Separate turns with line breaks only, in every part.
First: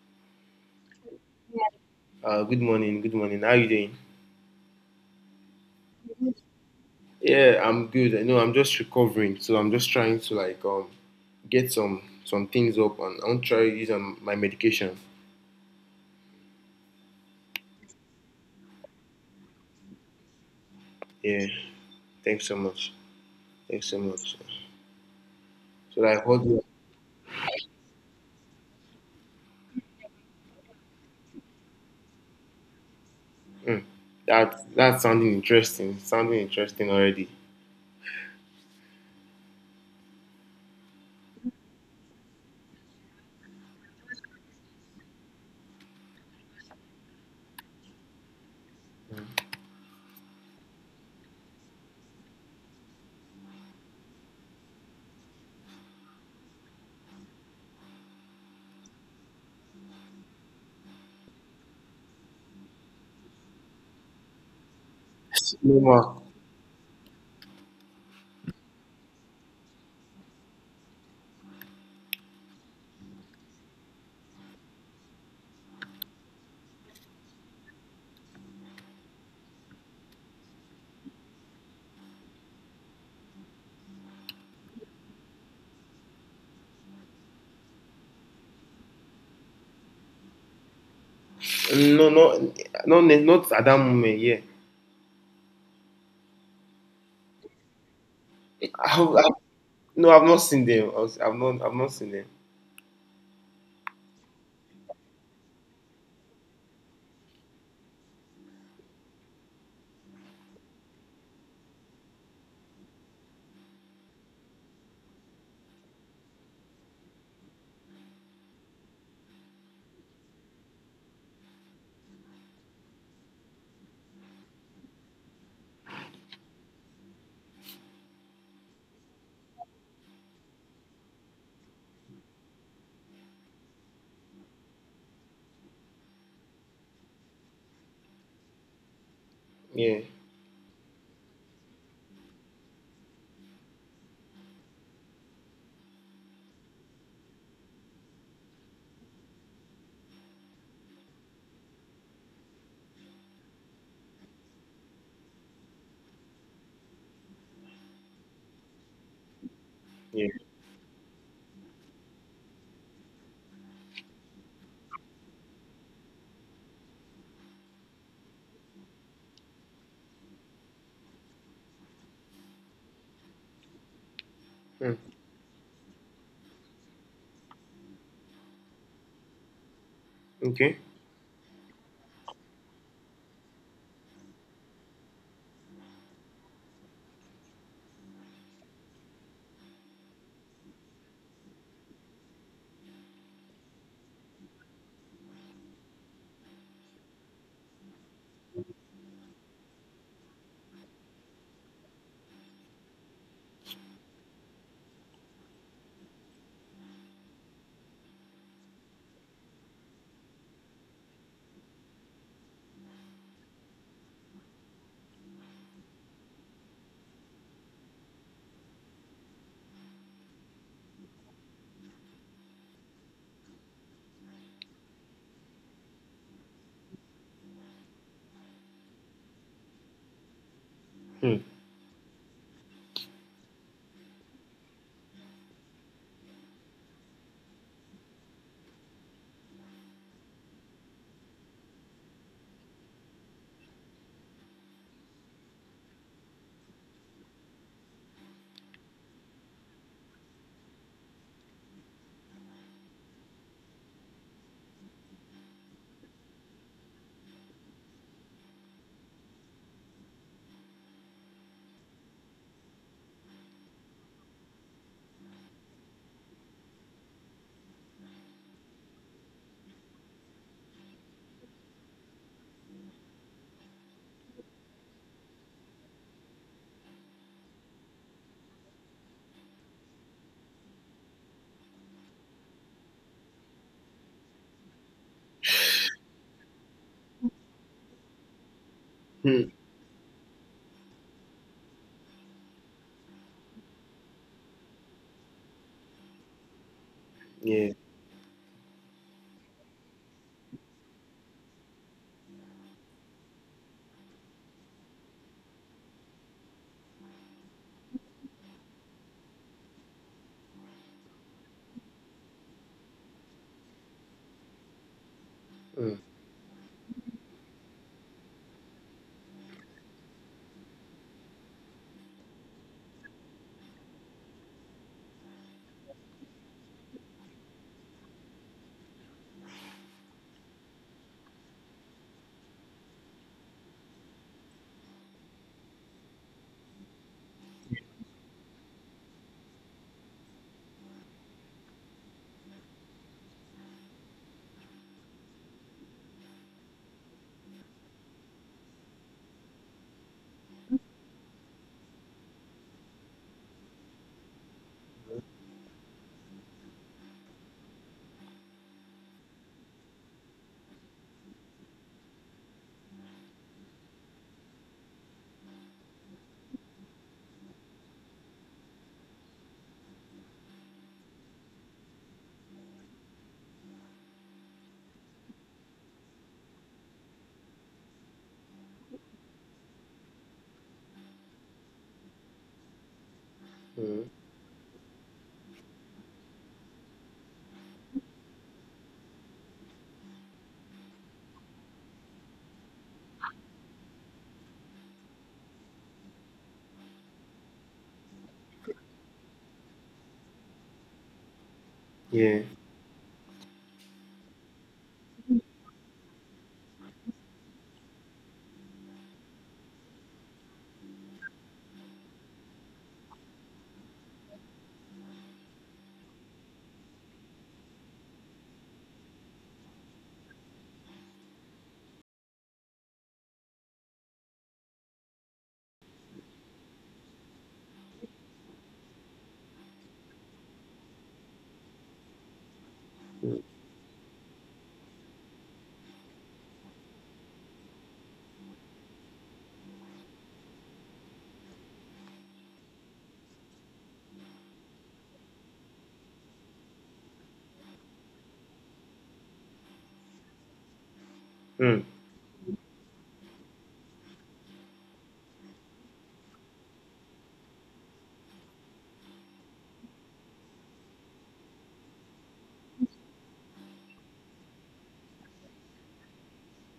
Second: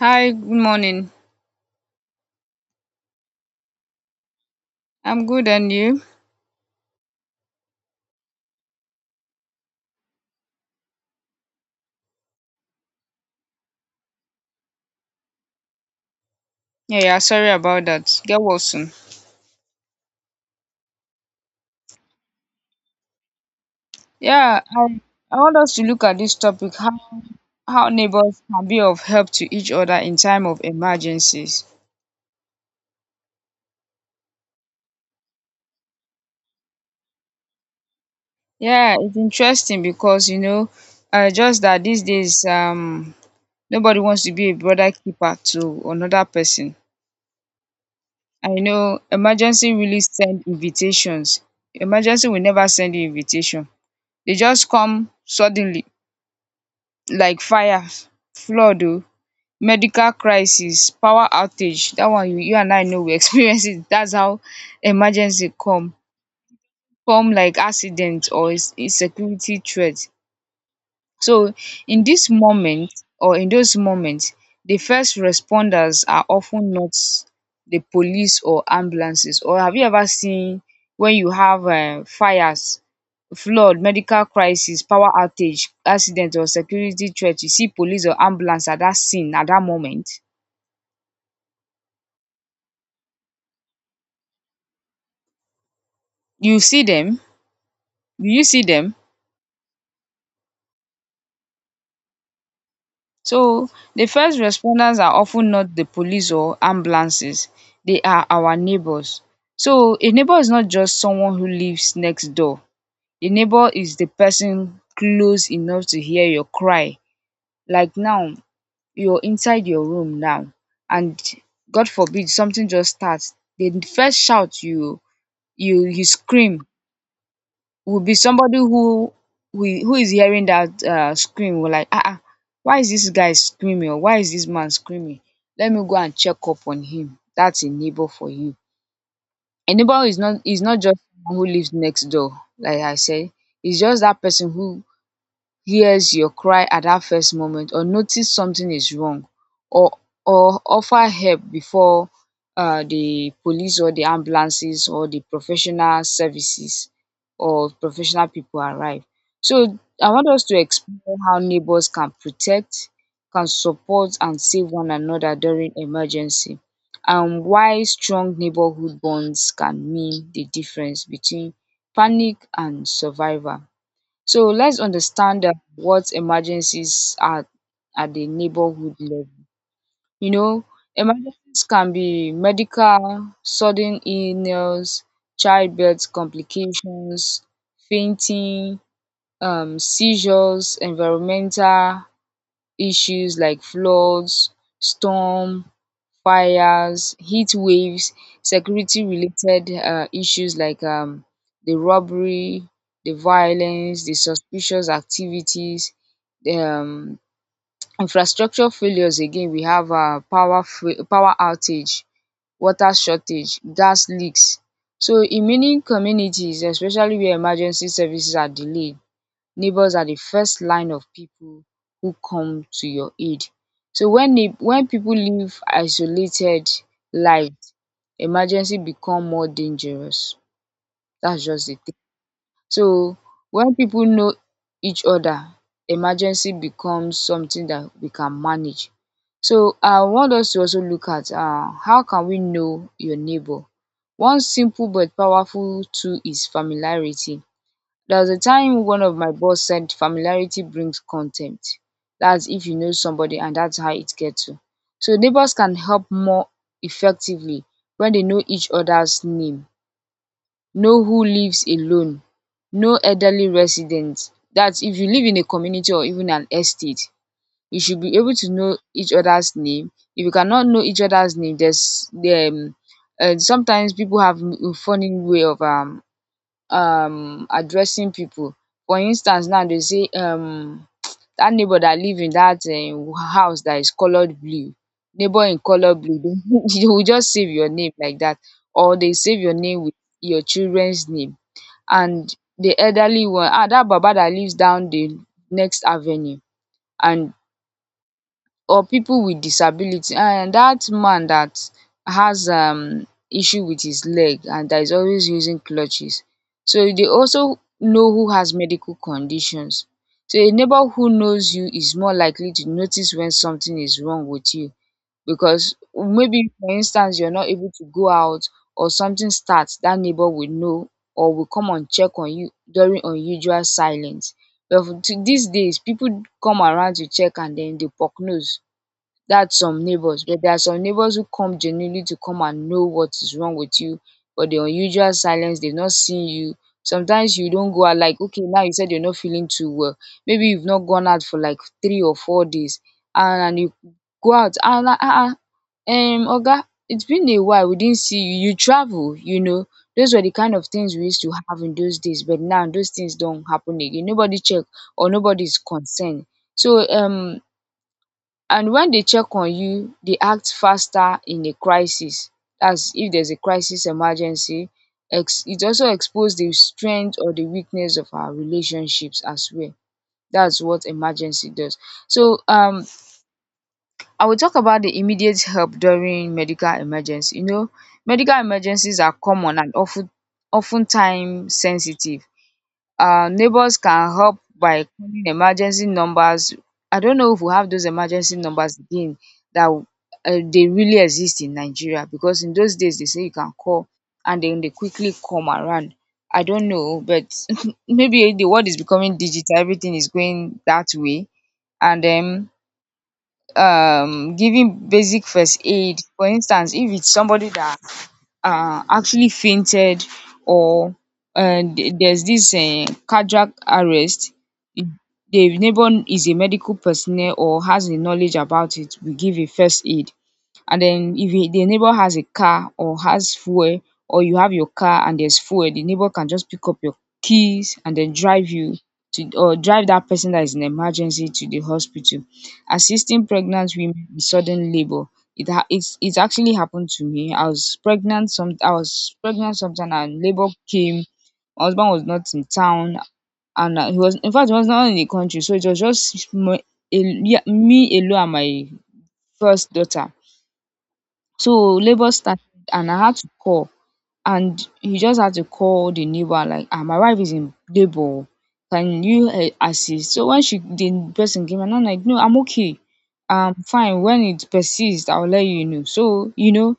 Hi, good morning.
Good morning. Good morning. How you doing?
I'm good, and you?
Yeah, I'm good. I know I'm just recovering, so I'm just trying to like get some things up, and I want to try use my medication.
Yeah, yeah, sorry about that. Get well soon.
Yeah. Thanks so much. Thanks so much.
Yeah, I, I want us to
So
look at
like,
this
what?
topic, how neighbors can be of help to each other in time of emergencies.
Mm, that's sounding interesting. Sounding interesting already.
Yeah, it's interesting because, you know, just that these days, nobody wants to be a brother keeper to another person. And, you know, emergency really send invitations. Emergency will never send you invitation. They just come suddenly, like fire, flood, oh, medical crisis, power outage. That one you, and I know, we experience it. That's how emergency
No,
come,
ma.
come like accident or insecurity threat. So in this moment, or in those moments, the first responders are often not the police or ambulances. Or have you ever seen, when you have fires, flood, medical crisis, power outage, accident or security threat, you see police or ambulance at that scene at that moment?
No, no, no, no, not at that moment. Yeah.
You see them? Do you see
I,
them?
I, no, I've not seen them. I've not seen them.
So the first responders are often not the police or ambulances. They are our neighbors. So a neighbor is not just someone who lives next door. A neighbor is the person close enough to hear your cry. Like now, you're inside your room now, and God forbid something just starts, the first shout, you scream, will be somebody who, who who is hearing that scream. Will like, ah, ah, why is this guy screaming, or why is this man screaming? Let me go and check up on him. That's a neighbor for you. A
Yeah,
neighbor is not just someone who lives next door, like I said. It's just that person who hears your cry at that first moment, or notice something is wrong, or or offer help before the police or the ambulances or the professional services or professional people arrive. So I
yeah.
want us to explore how neighbors can protect, can support and save one another during emergency, and why strong neighborhood bonds can mean the difference between panic and survival. So let's
Mm,
understand what emergencies are at the neighborhood level. You know,
okay.
emergencies can be medical: sudden illness, childbirth complications, fainting, seizures; environmental issues like floods, storm, fires, heat waves; security related issues like, the robbery, the violence, the suspicious activities, the infrastructure failures. Again, we have power outage, water shortage, gas leaks. So in many communities, especially where emergency services are delayed, neighbors are the first line of people who come to your aid. So when people live isolated lives, emergency become more dangerous.
Hmm.
That's just the thing. So when people know each other, emergency becomes something that we can manage. So I want us to also look at, um, how can we know your neighbor. One simple but powerful tool is familiarity. There was a time one of my boss said familiarity brings contempt. That's if you know somebody, and that's how it gets to. So neighbors can help more effectively when they know each other's name, know who lives alone, know elderly residents. That's if you live in a community or even an estate, you should be able to know each other's name. If you cannot know each other's name, there's, sometimes people have a funny way of, addressing people. For instance, now they say, um, that neighbor that live in that, um, house that is colored blue, neighbor in color blue, they they will just save your name like that, or they save
Hmm.
your name with your children's name. And the elderly one, ah, that baba that lives down the next avenue, and
Yeah.
or people with disability, and that man that has, um, issue with his leg and that is always using crutches. So they also know who has medical conditions. So a neighbor who knows you is more likely to notice when something is wrong with you, because
Hmm.
maybe, for instance, you're not able to go out, or something starts, that neighbor will know, or will come and check on you during unusual silence. But for to these days, people come around to check, and then they poke nose. That's some neighbors, but there are some neighbors who come genuinely to come and know what is wrong with you. But the unusual silence, they've not seen you. Sometimes you don't go out, like, okay, now you said you're not feeling too well, maybe you've not gone out for like 3 or 4 days. And you go out and like, ah, ah, um, oga, it's been a while, we didn't see you, you travel, you know. Those were the kind of things we used to have in those days, but now those things don't happen again. Nobody check, or nobody's concerned. So, um, and when they check on you, they act faster in a crisis. That's if there's a crisis emergency. Ex It also exposes the strength or the weakness of our relationships as well. That's what emergency does. So, um, I will talk about the immediate help during medical emergency. You know, medical emergencies are common, and often, often time sensitive. Neighbors can
Mm,
help by calling emergency numbers. I don't know if we have those emergency numbers again, that, they really exist in Nigeria, because in those days they say you can call, and then they quickly come around. I don't know, but maybe the world is becoming digital, everything is going that way. And
yeah.
then, giving basic first aid. For instance, if it's somebody that actually fainted, or, there's this cardiac arrest, if the neighbor is a medical personnel or has the knowledge about it, we give a first aid. And then, if a the neighbor has a car or has fuel, or you have your car and there's fuel, the neighbor can just pick up your keys and then drive you to, or drive that person that is in emergency, to the hospital. Assisting pregnant women in sudden labor, it's it's actually happened to me. I was pregnant sometime and labor came. My husband was not in town, and, he was, in fact he was not in the country. So it was just yeah, me alone and my first daughter. So
Mm,
labour started, and I had to call, and he just had to call the neighbor like, ah, my wife is in labor, oh, can you, um, assist. So when she the person came, and I'm like, no, I'm okay, um, fine. When it persists, I will let you know. So, you know,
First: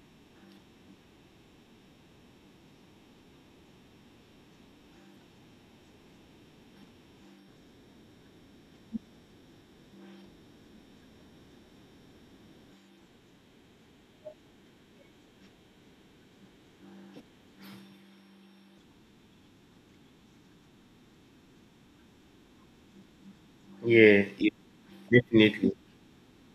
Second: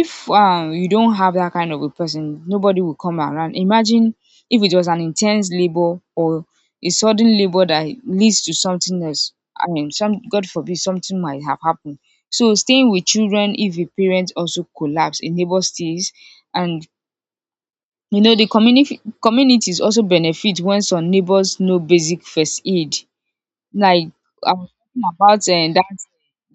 if, um, you don't have that kind of a person, nobody will come around. Imagine if it was an intense labor, or a sudden labor that leads to something else, I mean, some, God forbid, something might have happened. So staying with children, if a parent also collapse, a neighbor stays. And you know, the community communities also benefit when some neighbors know basic first aid. Like,
yeah. Yeah.
I was talking about,
Definitely.
that,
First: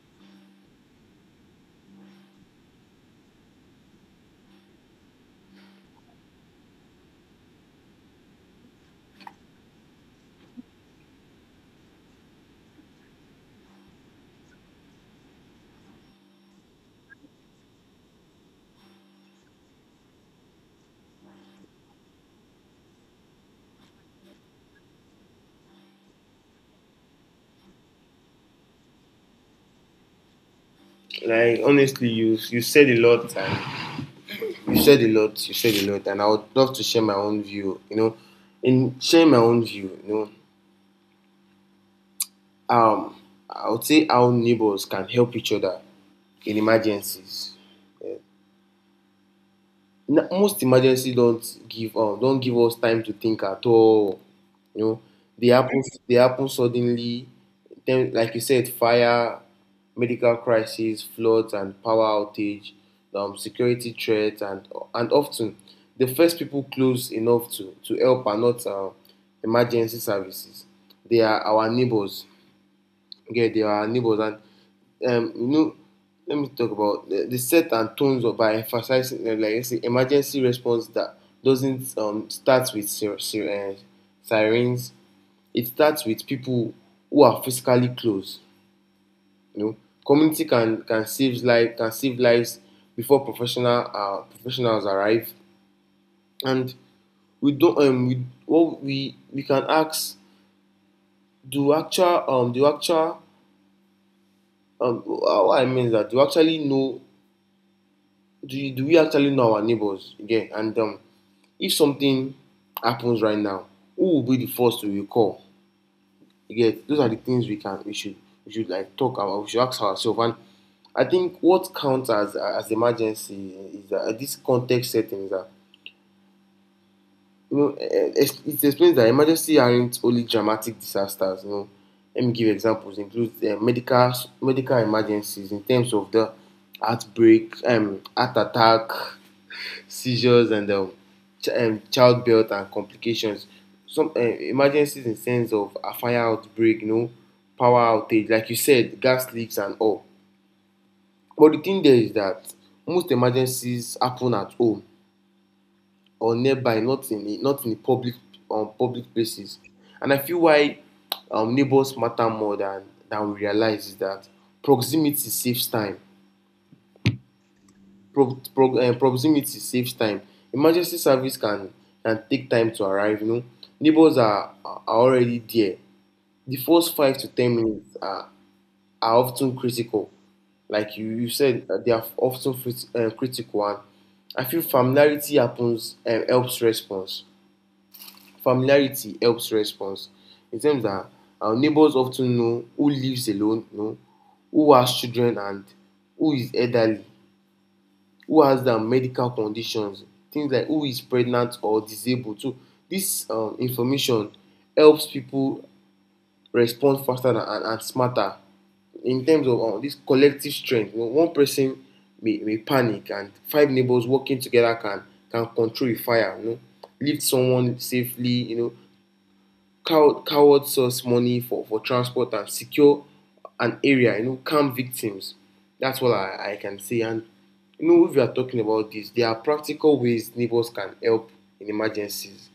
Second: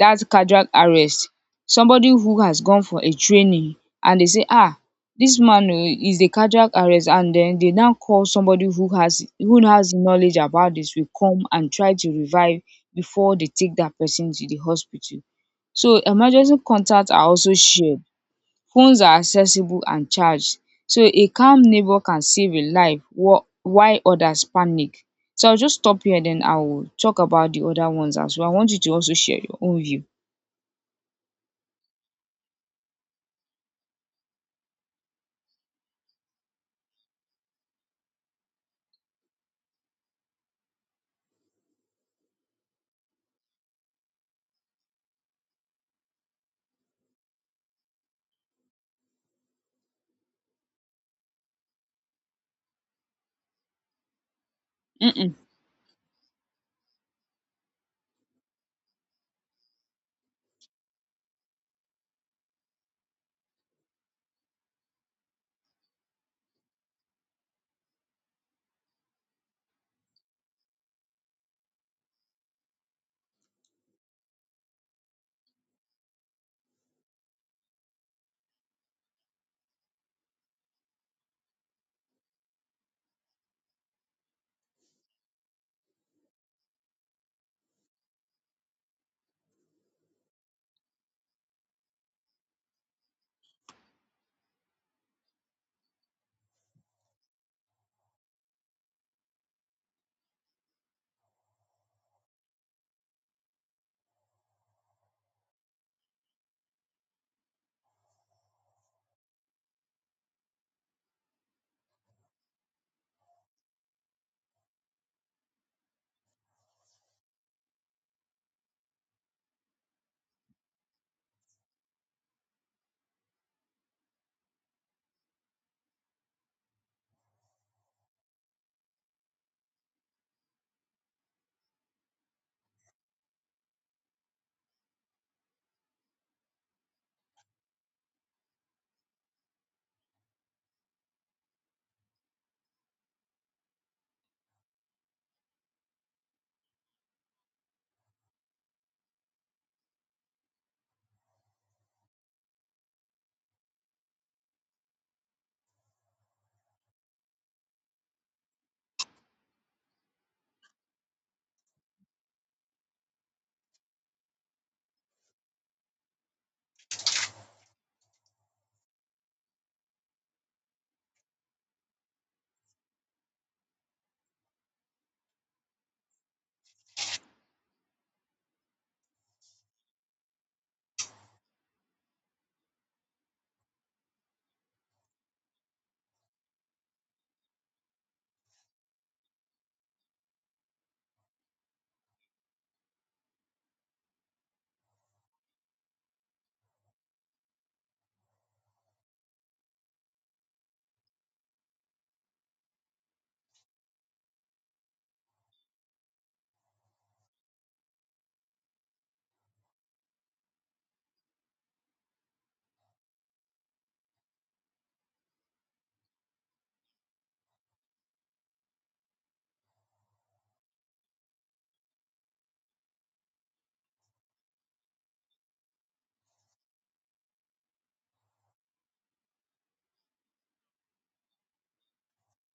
that cardiac arrest. Somebody who has gone for a training, and they say, ah, this man oh is a cardiac arrest, and then they now call somebody who has, who has knowledge about this, will come and try to revive before they take that person to the hospital. So emergency contacts are also shared, phones are accessible and charged. So a calm neighbor can save a life while others panic. So I'll just stop here, then I'll talk about the other ones as well. I want you to also share your own view.
Like honestly, you said a lot, and you said a lot, you said a lot, and I would love to share my own view. In sharing my own view, um, I would say how neighbors can help each other in emergencies. Most emergency don't give us time to think at all. you know
Mm-mm.
they happen they happen suddenly. Then, like you said, fire, medical crisis, floods, and power outage, security threats, and often the first people close enough to help are not emergency services. They are our neighbors. Yeah, they are our neighbors. Um, you know, let me talk about the set and tones of by emphasizing like I say, emergency response that doesn't start with sirens. It starts with people who are physically close. You know, community can save lives before professional professionals arrive, and we don't we what we can ask do actual what I mean is that do we actually know our neighbors again? And if something happens right now, who will be the first to recall? Again, those are the things we should like talk about. We should ask ourselves. And I think what counts as emergency is that this context setting is that it explains that emergencies aren't only dramatic disasters. Let me give examples. Include medical emergencies in terms of the heartbreak, heart attack, seizures, and childbirth and complications. Some emergencies in sense of a fire outbreak, power outage, like you said, gas leaks and all. But the thing there is that most emergencies happen at home or nearby, not in a public places. And I feel why neighbors matter more than we realize is that proximity saves time. Proximity saves time. Emergency service can take time to arrive. Neighbors are already there. The first 5 to 10 minutes are often critical. Like you said, they are often critical, and I feel familiarity happens and helps response. Familiarity helps response. It seems that our neighbors often know who lives alone, who has children and who is elderly, who has medical conditions, things like who is pregnant or disabled. So this information helps people respond faster than, and smarter in terms of this collective strength. One person may panic and five neighbors working together can control a fire, lift someone safely, cowards source money for transport and secure an area, calm victims. That's what I can say. And if we are talking about this, there are practical ways neighbors can help in emergencies.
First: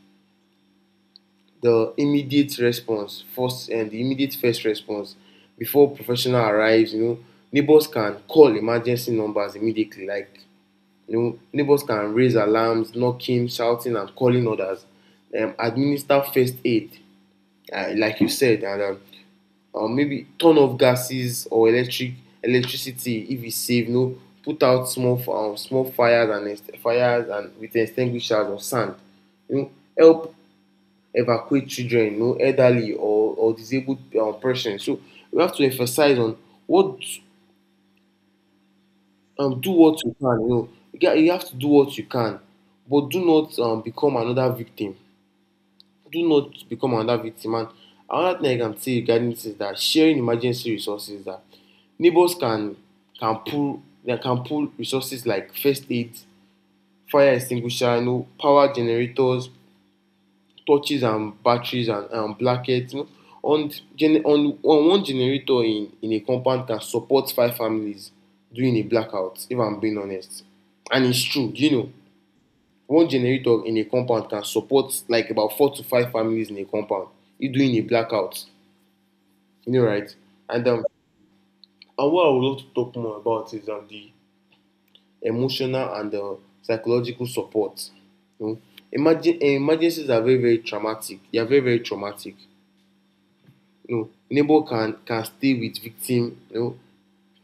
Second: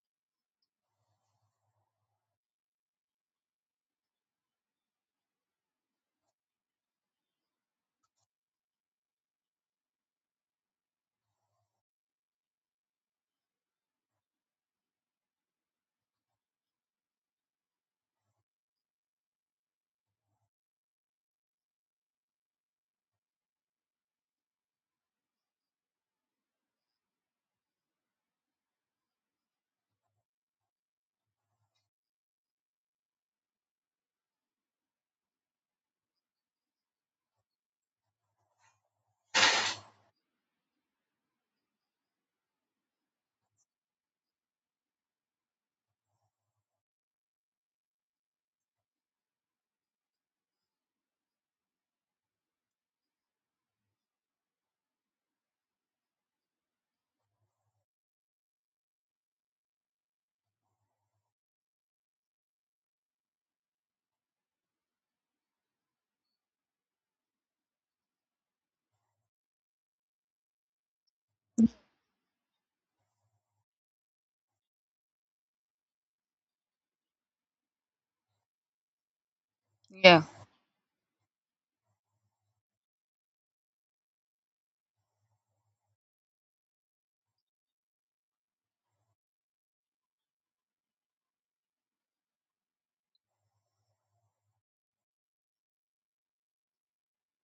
The immediate response, first and the immediate first response before professional arrives, neighbors can call emergency numbers immediately. Like, neighbors can raise alarms, knocking, shouting, and calling others. Administer first aid like you said, and or maybe turn off gases or electricity if it's safe. Put out small fires and fires and with extinguishers or sand. You know, help evacuate children, elderly or disabled persons. So we have to emphasize on what do what you can. You have to do what you can, but do not become another victim. Do not become another victim. And another thing I can say regarding this is that sharing emergency resources that neighbors can pull they can pull resources like first aid, fire extinguisher, power generators, torches and batteries and blankets. You know. On, on one generator in a compound can support five families during a blackout, if I'm being honest. And it's true. One generator in a compound can support like about four to five families in a compound if during a blackout, right.
Yeah,
and um and what I would love to talk more about is the emotional and psychological support you know Emergencies are very, very traumatic. They are very, very traumatic. Neighbor can stay with victim.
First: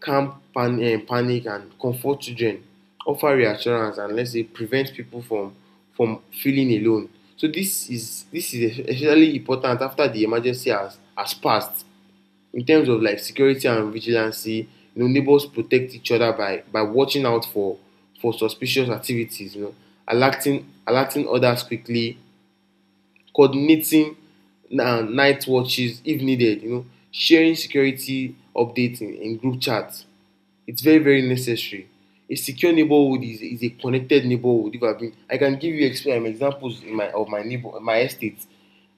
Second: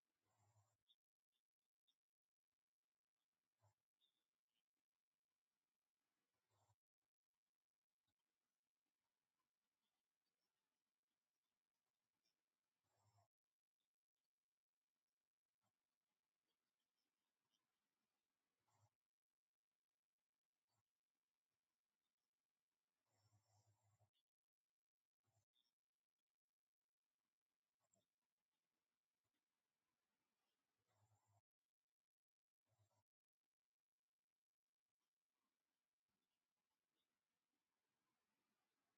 Calm panic and comfort children, offer reassurance, and let's say prevent people from feeling alone. So this is especially important after the emergency has passed. In terms of like security and vigilancy, neighbors protect each other by watching out for suspicious activities, alerting others quickly, coordinating na night watches if needed, sharing security updates in group chats. It's very, very necessary. A secure neighborhood is a connected neighborhood. If I've been, I can give you examples in my of my neighbor, my estate.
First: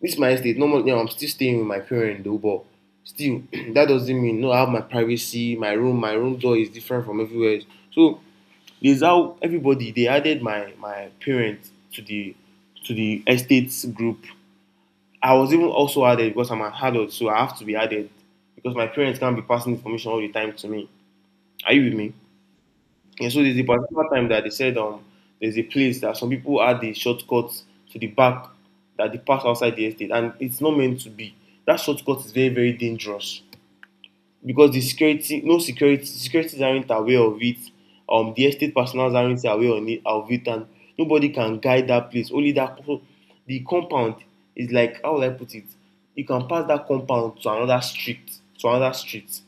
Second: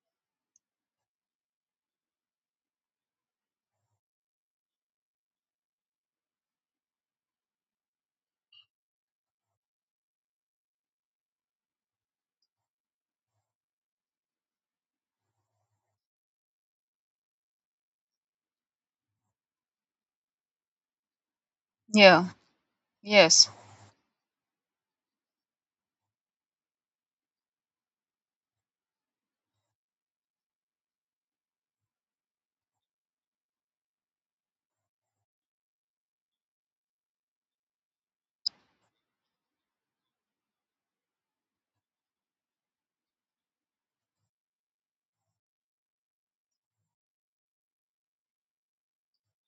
This is my estate. Normally, I'm still staying with my parents, though, but still, that doesn't mean no. I have my privacy. My room door is different from everywhere else. So there's how everybody they added my parents to the estates group. I was even also added because I'm an adult, so I have to be added because my parents can't be passing information all the time to me. Are you with me?
yeah.
Yeah, so
Yes.
there's a particular time that they said there's a place that some people add the shortcut to the back, that they park outside the estate and it's not meant to be. That shortcut is very, very dangerous because the security, no, security securities aren't aware of it. The estate personnel aren't aware on it, of it, and nobody can guide that place. Only that, so the compound is, like, how will I put it? You can pass that compound to another street,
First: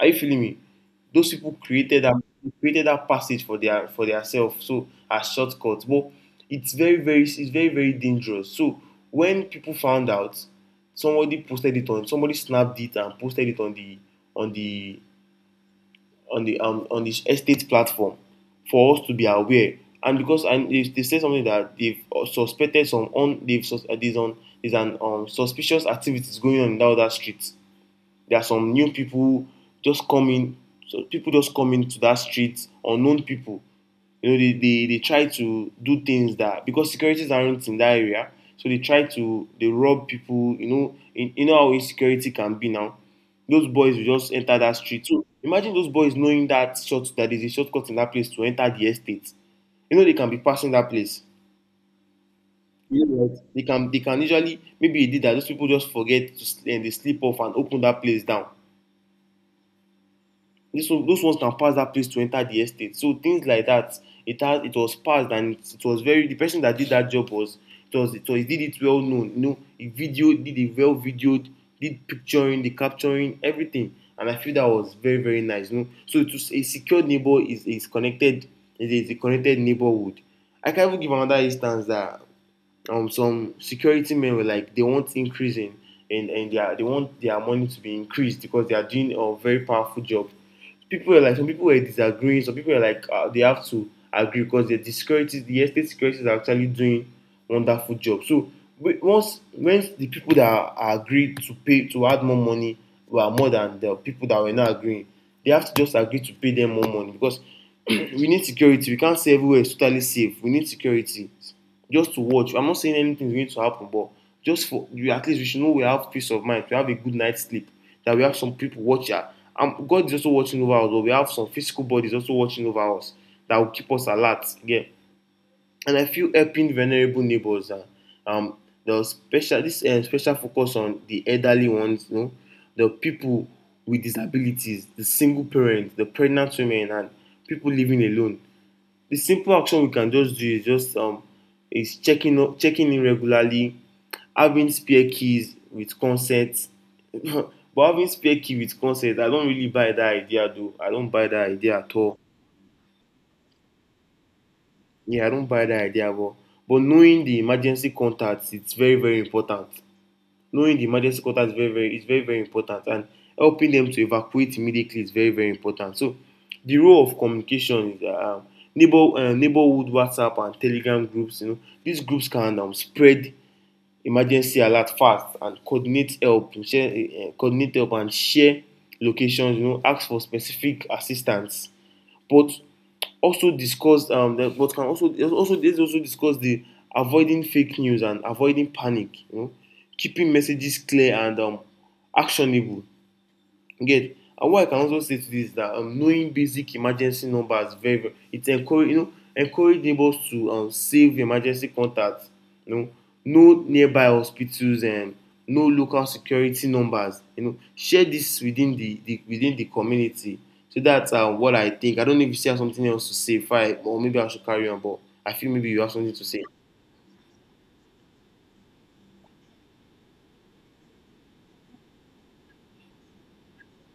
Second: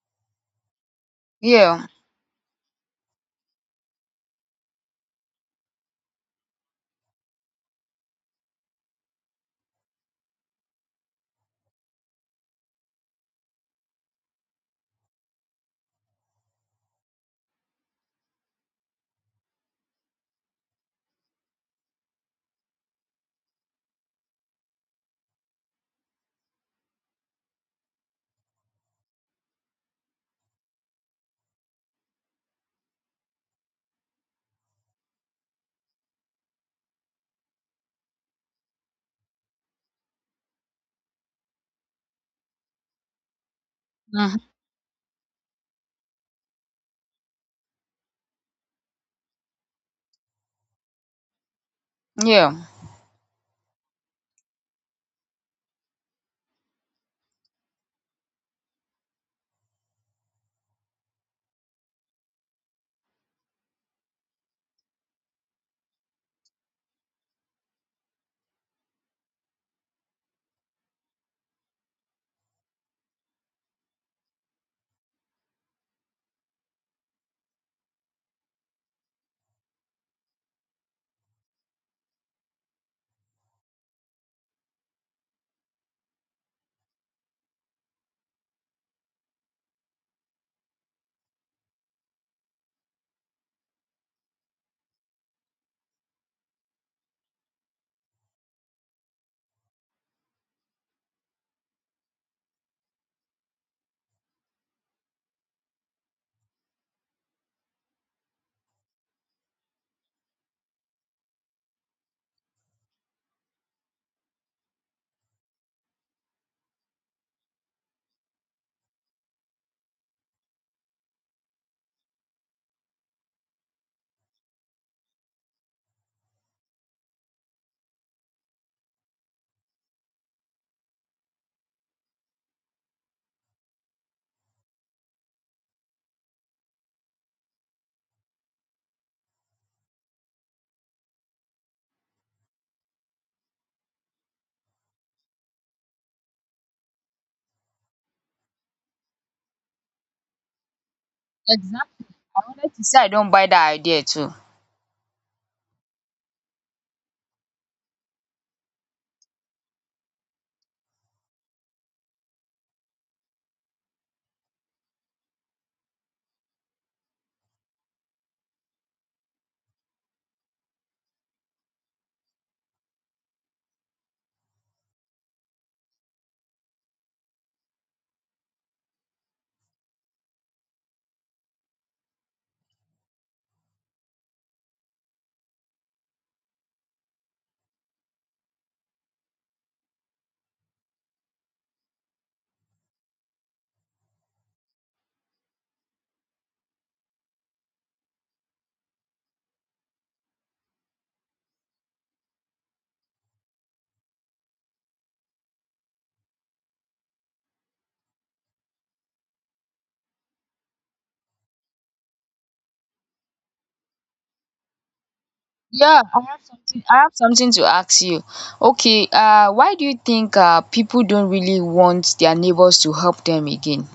are you feeling me? Those people
Yeah.
created that passage for their self, so as shortcut. But it's very, very dangerous. So when people found out, somebody snapped it and posted it on on the the estate platform for us to be aware. And they said something that they've suspected some on they've sus- there's on there's an suspicious activities going on in that other street. There are some new people just come in. So people just come into that street, unknown people. They try to do things that because securities aren't in that area, so they try to they rob people. You you know how insecurity can be now. Those boys will just
Mhm.
enter that street. So imagine those boys knowing that is a shortcut in that place to enter the estate. They can be passing that place.
Yeah.
Yeah, right. They can usually maybe they did that. Those people just forget to and they slip off and open that place down. This one those ones can pass that place to enter the estate, so things like that. It was passed, and it was very, the person that did that job was, he did it well known. He videoed, did picturing the capturing everything, and I feel that was very, very nice, so to a secured neighbor is connected. It is a connected neighborhood. I can even give another instance that some security men were like they want increase in and they want their money to be increased because they are doing a very powerful job. People were like some people were disagreeing, some people were like they have to agree because the securities, the estate securities are actually doing wonderful job. So once the people that are agreed to pay to add more money were more than the people that were not agreeing, they have to just agree to pay them more money, because we need security. We can't say everywhere is totally safe. We need security just to watch. I'm not saying anything is going to happen, but just for you, at least we should know we have peace of mind, we have a good night's sleep, that we have some people watch out. And God is also watching over us, but we have some physical bodies also watching over us that will keep us alert again. And I feel helping vulnerable neighbors, um the special focus on the elderly ones, you know, the people with disabilities, the single parents, the pregnant women, and people living alone. The simple action we can just do is just is checking in regularly, having spare keys with consent. But having spare key with consent, I don't really buy that idea, though. I don't buy that idea at
Exactly.
all.
I wanted to say, I don't buy that idea too.
Yeah, I don't buy that idea, but knowing the emergency contacts, it's very very important. Knowing the emergency contact is very very important, and helping them to evacuate immediately is very very important. So the role of communication is, neighborhood WhatsApp and Telegram groups, you know, these groups can spread emergency alert fast and coordinate help and share locations, you know, ask for specific assistance. But also discussed, the, but can also let also discuss the avoiding fake news and avoiding panic. You know, keeping messages clear and actionable. You get? And what I can also say to this is that, knowing basic emergency numbers very very, it encourage you know encourage neighbors to save emergency contacts. You know nearby hospitals and know local security numbers. You know, share this within the within the community. So that's what I think. I don't know if you still have something else to say, if I, or maybe I should carry on. But I feel maybe you have
Yeah,
something
I
to
have
say.
something, I have something to ask you. Okay, uh, why do you think, uh, people don't really want their neighbors to help them again?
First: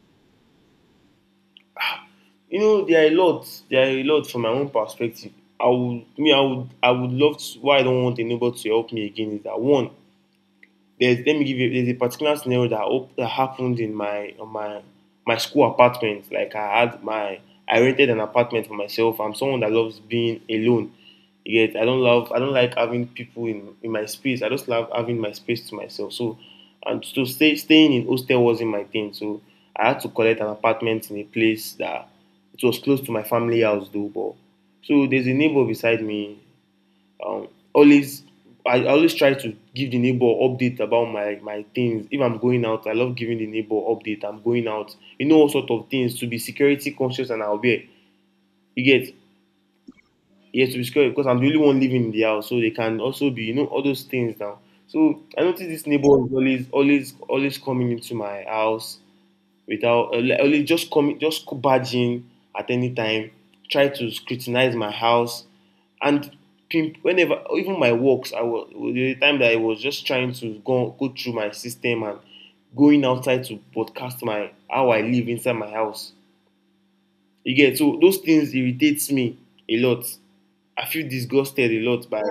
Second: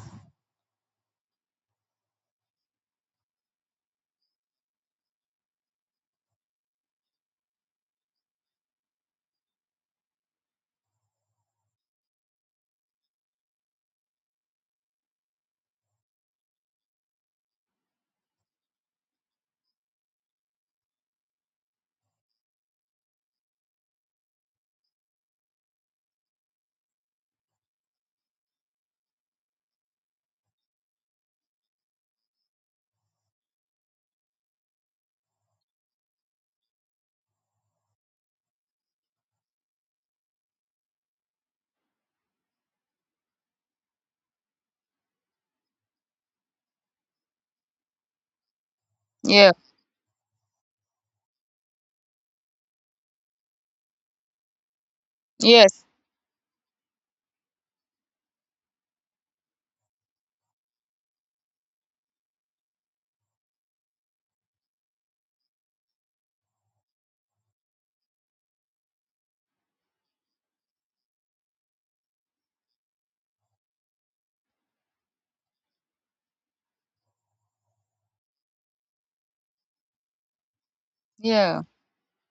You know, there are a lot from my own perspective. I would, me, I would love to. Why I don't want a neighbor to help me again is that: one, there's, let me give you, there's a particular scenario that happened in my, on my school apartment. Like, I had my I rented an apartment for myself. I'm someone that loves being alone. Yet I don't like having people in my space. I just love having my space to myself. So, and so, staying in hostel wasn't my thing. So I had to collect an apartment in a place that it was close to my family house, though. But so there's a neighbor beside me, always I always try to give the neighbor update about my things. If I'm going out, I love giving the neighbor update. I'm going out. You know, all sort of things to be security conscious and aware. You get?
Yeah.
Yes, to be secure, because I'm the only one living in the house, so they can also be, you know, all those things now. So I notice
Yes.
this neighbor is always always always coming into my house, without, only, like, just coming, just barge in at any time, try to scrutinize my house, and pimp whenever, even my works. I was the time that I was just trying to go through my system and going outside to broadcast my how I live inside my house. You get? So those things irritates me a lot. I feel
Yeah.
disgusted a lot by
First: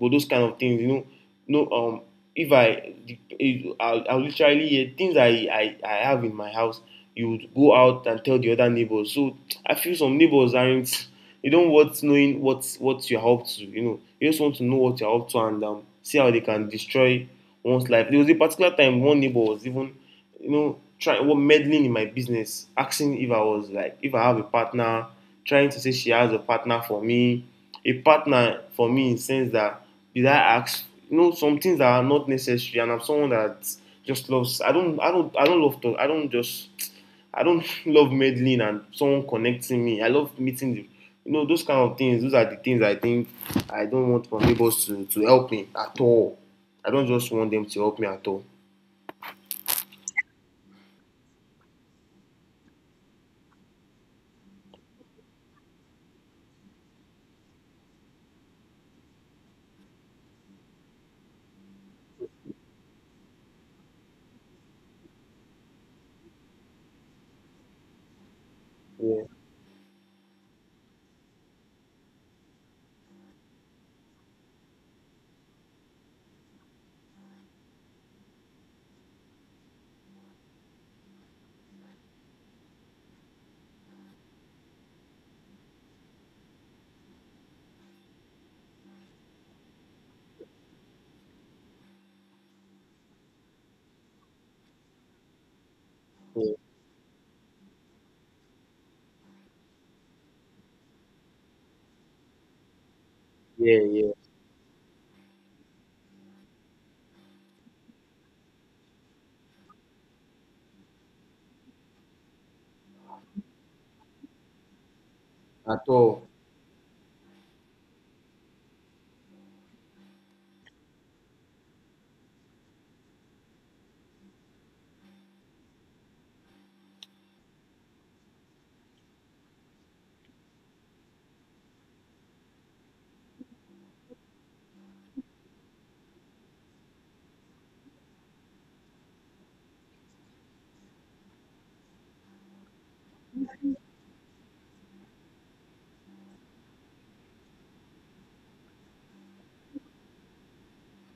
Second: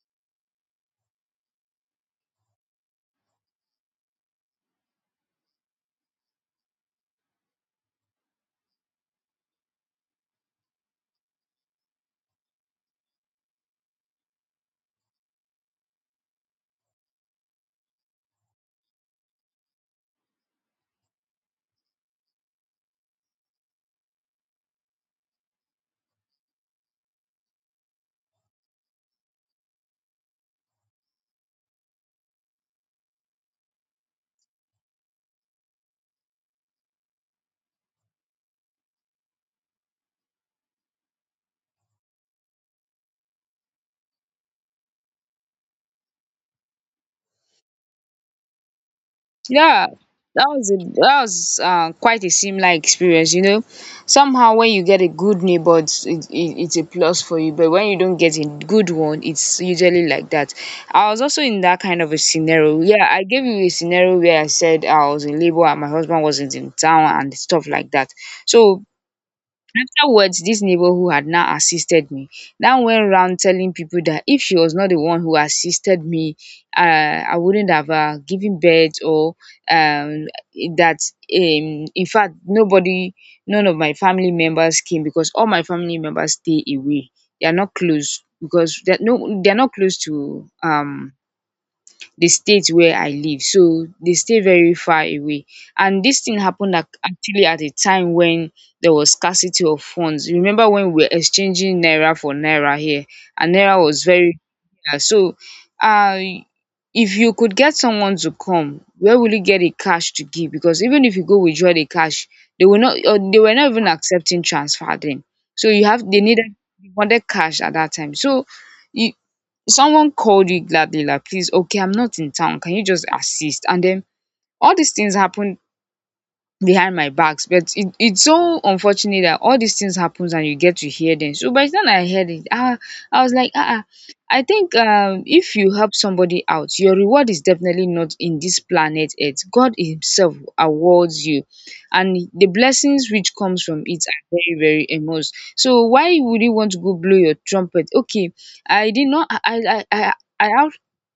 by those kind of things, you know. No, if I, if- I'll literally hear things I have in my house. You would go out and tell the other neighbors. So I feel some neighbors aren't. They don't want knowing what you're up to. You know, they just want to know what you're up to and, see how they can destroy one's life. There was a particular time one neighbor was even, you know, trying what meddling in my business, asking if I was, like, if I have a partner, trying to say she has a partner for me, a partner for me in the sense that did I ask, you know, some things that are not necessary, and I'm someone that just loves. I don't I don't I don't love to I don't just I don't love meddling and someone connecting me. I love meeting the, you know, those kind of things. Those are the things I think I don't want my neighbors to help me at all. I don't just want them to help me at all.
Yeah, that was a, that was, quite a similar experience. You know, somehow when you get a good neighbor, it's a plus for you. But when you don't get a good one, it's usually like that. I was also in that kind of a scenario. Yeah, I gave you a scenario where I said I was in labor and my husband wasn't in town and stuff like that. So
Yeah,
afterwards, this neighbor who had now assisted me now went round telling people that if she was not the one who assisted me, I wouldn't have, given birth, or um, that in fact nobody, none of my family members came, because all my family members stay away. They are not close, because they're not close to, um, the state where I live. So they stay very far away. And this thing
yeah,
happened actually at a time when there was scarcity of funds. Remember when we were exchanging naira for naira here and
yeah,
naira was
yeah.
very dear. So uh if you could get someone to come, where will you get the cash to give? Because even if you go withdraw the cash, they will not or they were not even accepting transfer then. So
At
you have they
all.
needed they wanted cash at that time. So you someone called you gladly like please, okay, I'm not in town, can you just assist? And then all these things happen behind my backs, but it's so unfortunate that all these things happens and you get to hear them. So by the time I heard it, ah, I was like, ah, ah, I think if you help somebody out, your reward is definitely not in this planet earth. God himself awards you, and the blessings which comes from it are very, very immense. So why would you want to go blow your trumpet? Okay, I did not I I I out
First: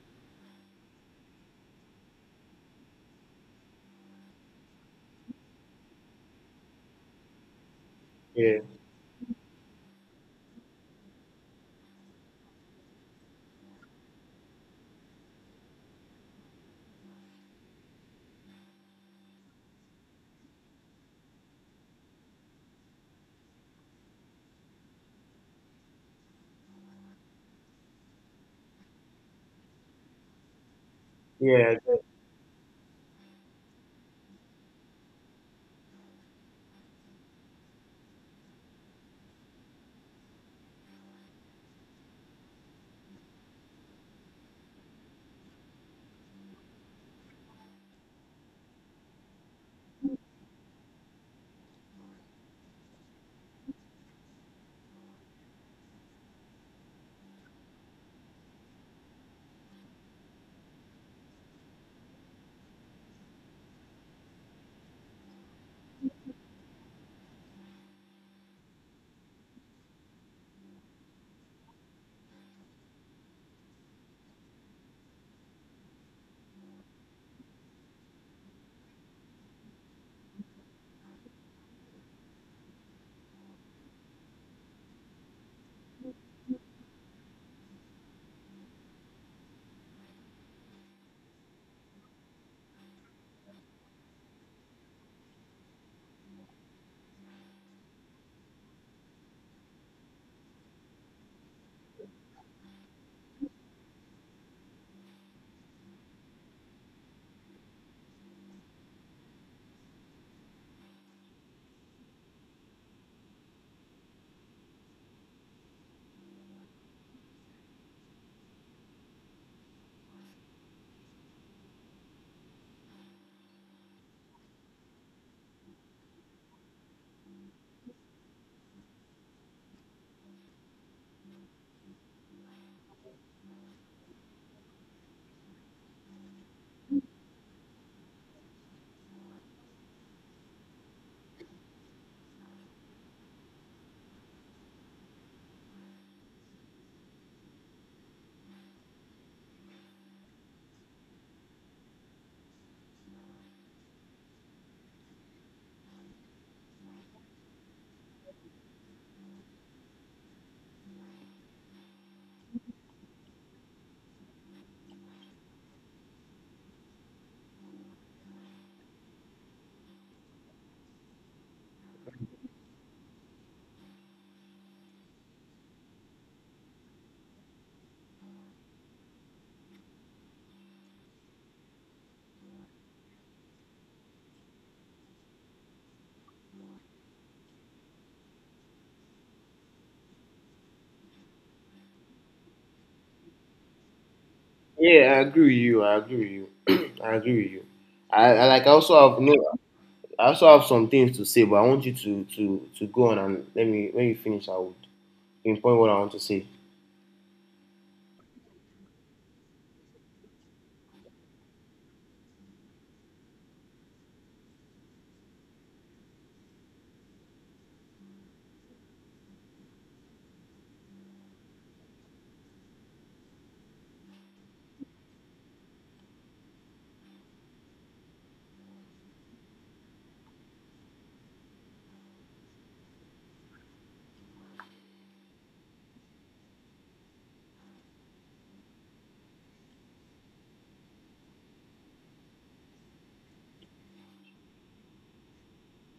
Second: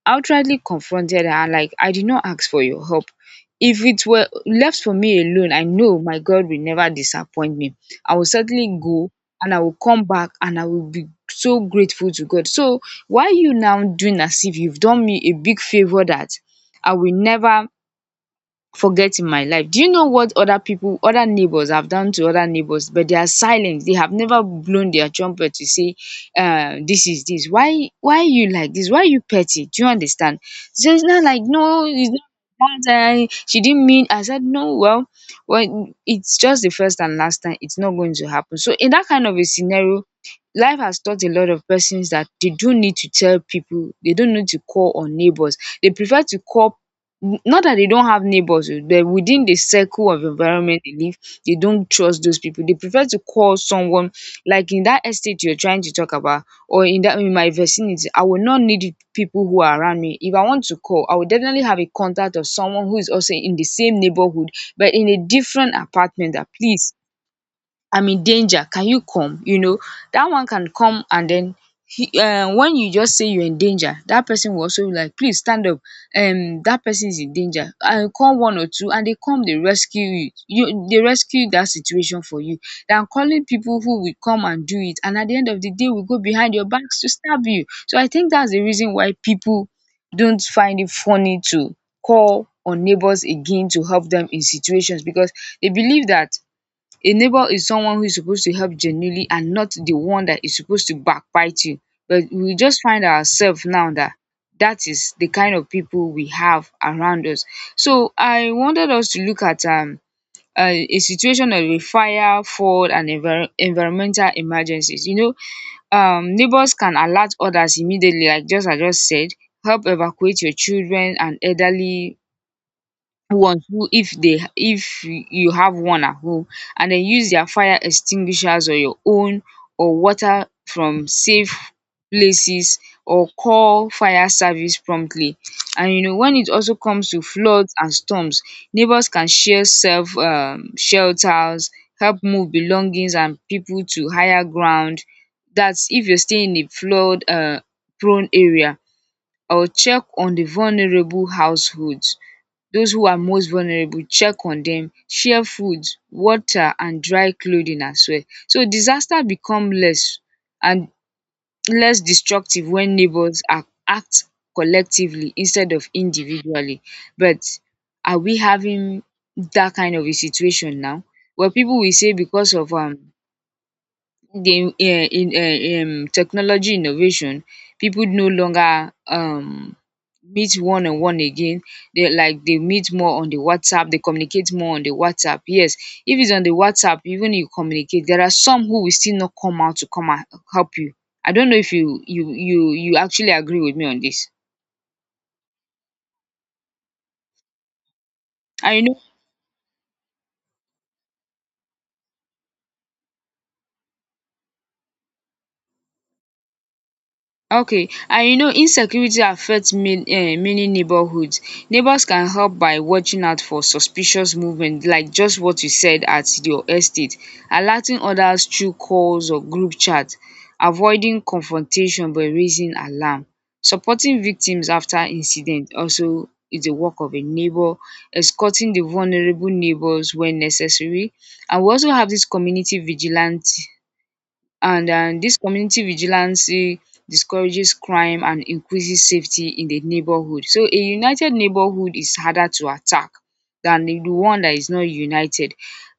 outrightly confronted her like I did not ask for your help. If it were left for me alone, I know my God will never disappoint me. I will
Yeah,
certainly go and I will come back and I will be so grateful to God. So why you now doing as if you've done me a big favour that I will never forget in my life? Do you know what other people, other neighbors have done to other neighbors, but they are silent? They have never blown their trumpet to say, this is this. Why you like this? Why you petty? Do you understand? So it's not like
yeah,
no, it's not that she didn't mean, I said no, well, it's just the first and last time. It's not going to happen. So in that kind of a scenario, life has taught a lot of persons that they do not need to tell people. They don't need to call on neighbors. They prefer to call, not that they don't have neighbors, oh, but within the circle of environment they live, they don't trust those people. They prefer to call someone like in that estate you're trying to talk about or in that in my vicinity. I will not need people who are around me. If I want to call, I will definitely have a contact of someone who is also in the same neighborhood but in a different apartment that please, I'm in danger, can you come? You know, that one can come, and then he, when you just say you're in danger, that person will also be like, please stand up. That person is in danger. I call one or two, and they come, they rescue you. They rescue that situation for you. Than calling people who will come and do it, and at the end of the day, will go behind your backs to stab you. So I think that's the reason why people don't find it funny to call on neighbors again to help them in situations, because they believe that a neighbor is someone who is supposed to help genuinely and not the one that is supposed to backbite you. But we just find ourselves now that that is the kind of people we have around us. So I wanted us to look at a situation of a fire, flood, and environmental emergencies. You know, neighbors can alert others immediately, like just I just said, help evacuate your children and elderly ones who if they if you have one at home, and then use their fire extinguishers or your own or water from safe places, or call fire service promptly. And you know, when it also comes to floods and storms, neighbors can share self shelters, help move belongings and people to higher ground. That's if you're staying in a flood prone area, or check on the vulnerable households. Those who are most vulnerable, check on them, share food, water and dry clothing as well. So disaster become less and less destructive when neighbours are act collectively instead of individually. But are we having that kind of a situation now? Well, people will say because of the in technology innovation, people no longer meet one on one again. They like they meet more on the WhatsApp. They communicate more on the WhatsApp. Yes, if it's on the WhatsApp, even you communicate, there are some who will still not come out to come and help you. I don't know if you actually agree with me on this.
yeah. I agree with you. I agree with you. I agree with you. I like. I
I know.
also have no. I also have some things to say, but I want you to go on and let me. When you finish, I would pinpoint what I want to say.
Okay, and you know insecurity affect many neighborhoods. Neighbors can help by watching out for suspicious movement like just what you said at your estate, alerting others through calls or group chat, avoiding confrontation by raising alarm, supporting victims after incident also is the work of a neighbor, escorting the vulnerable neighbors when necessary, and we also have this community vigilante. And this community vigilance discourages crime and increases safety in the neighborhood. So a united neighborhood is harder to attack than the one that is not united.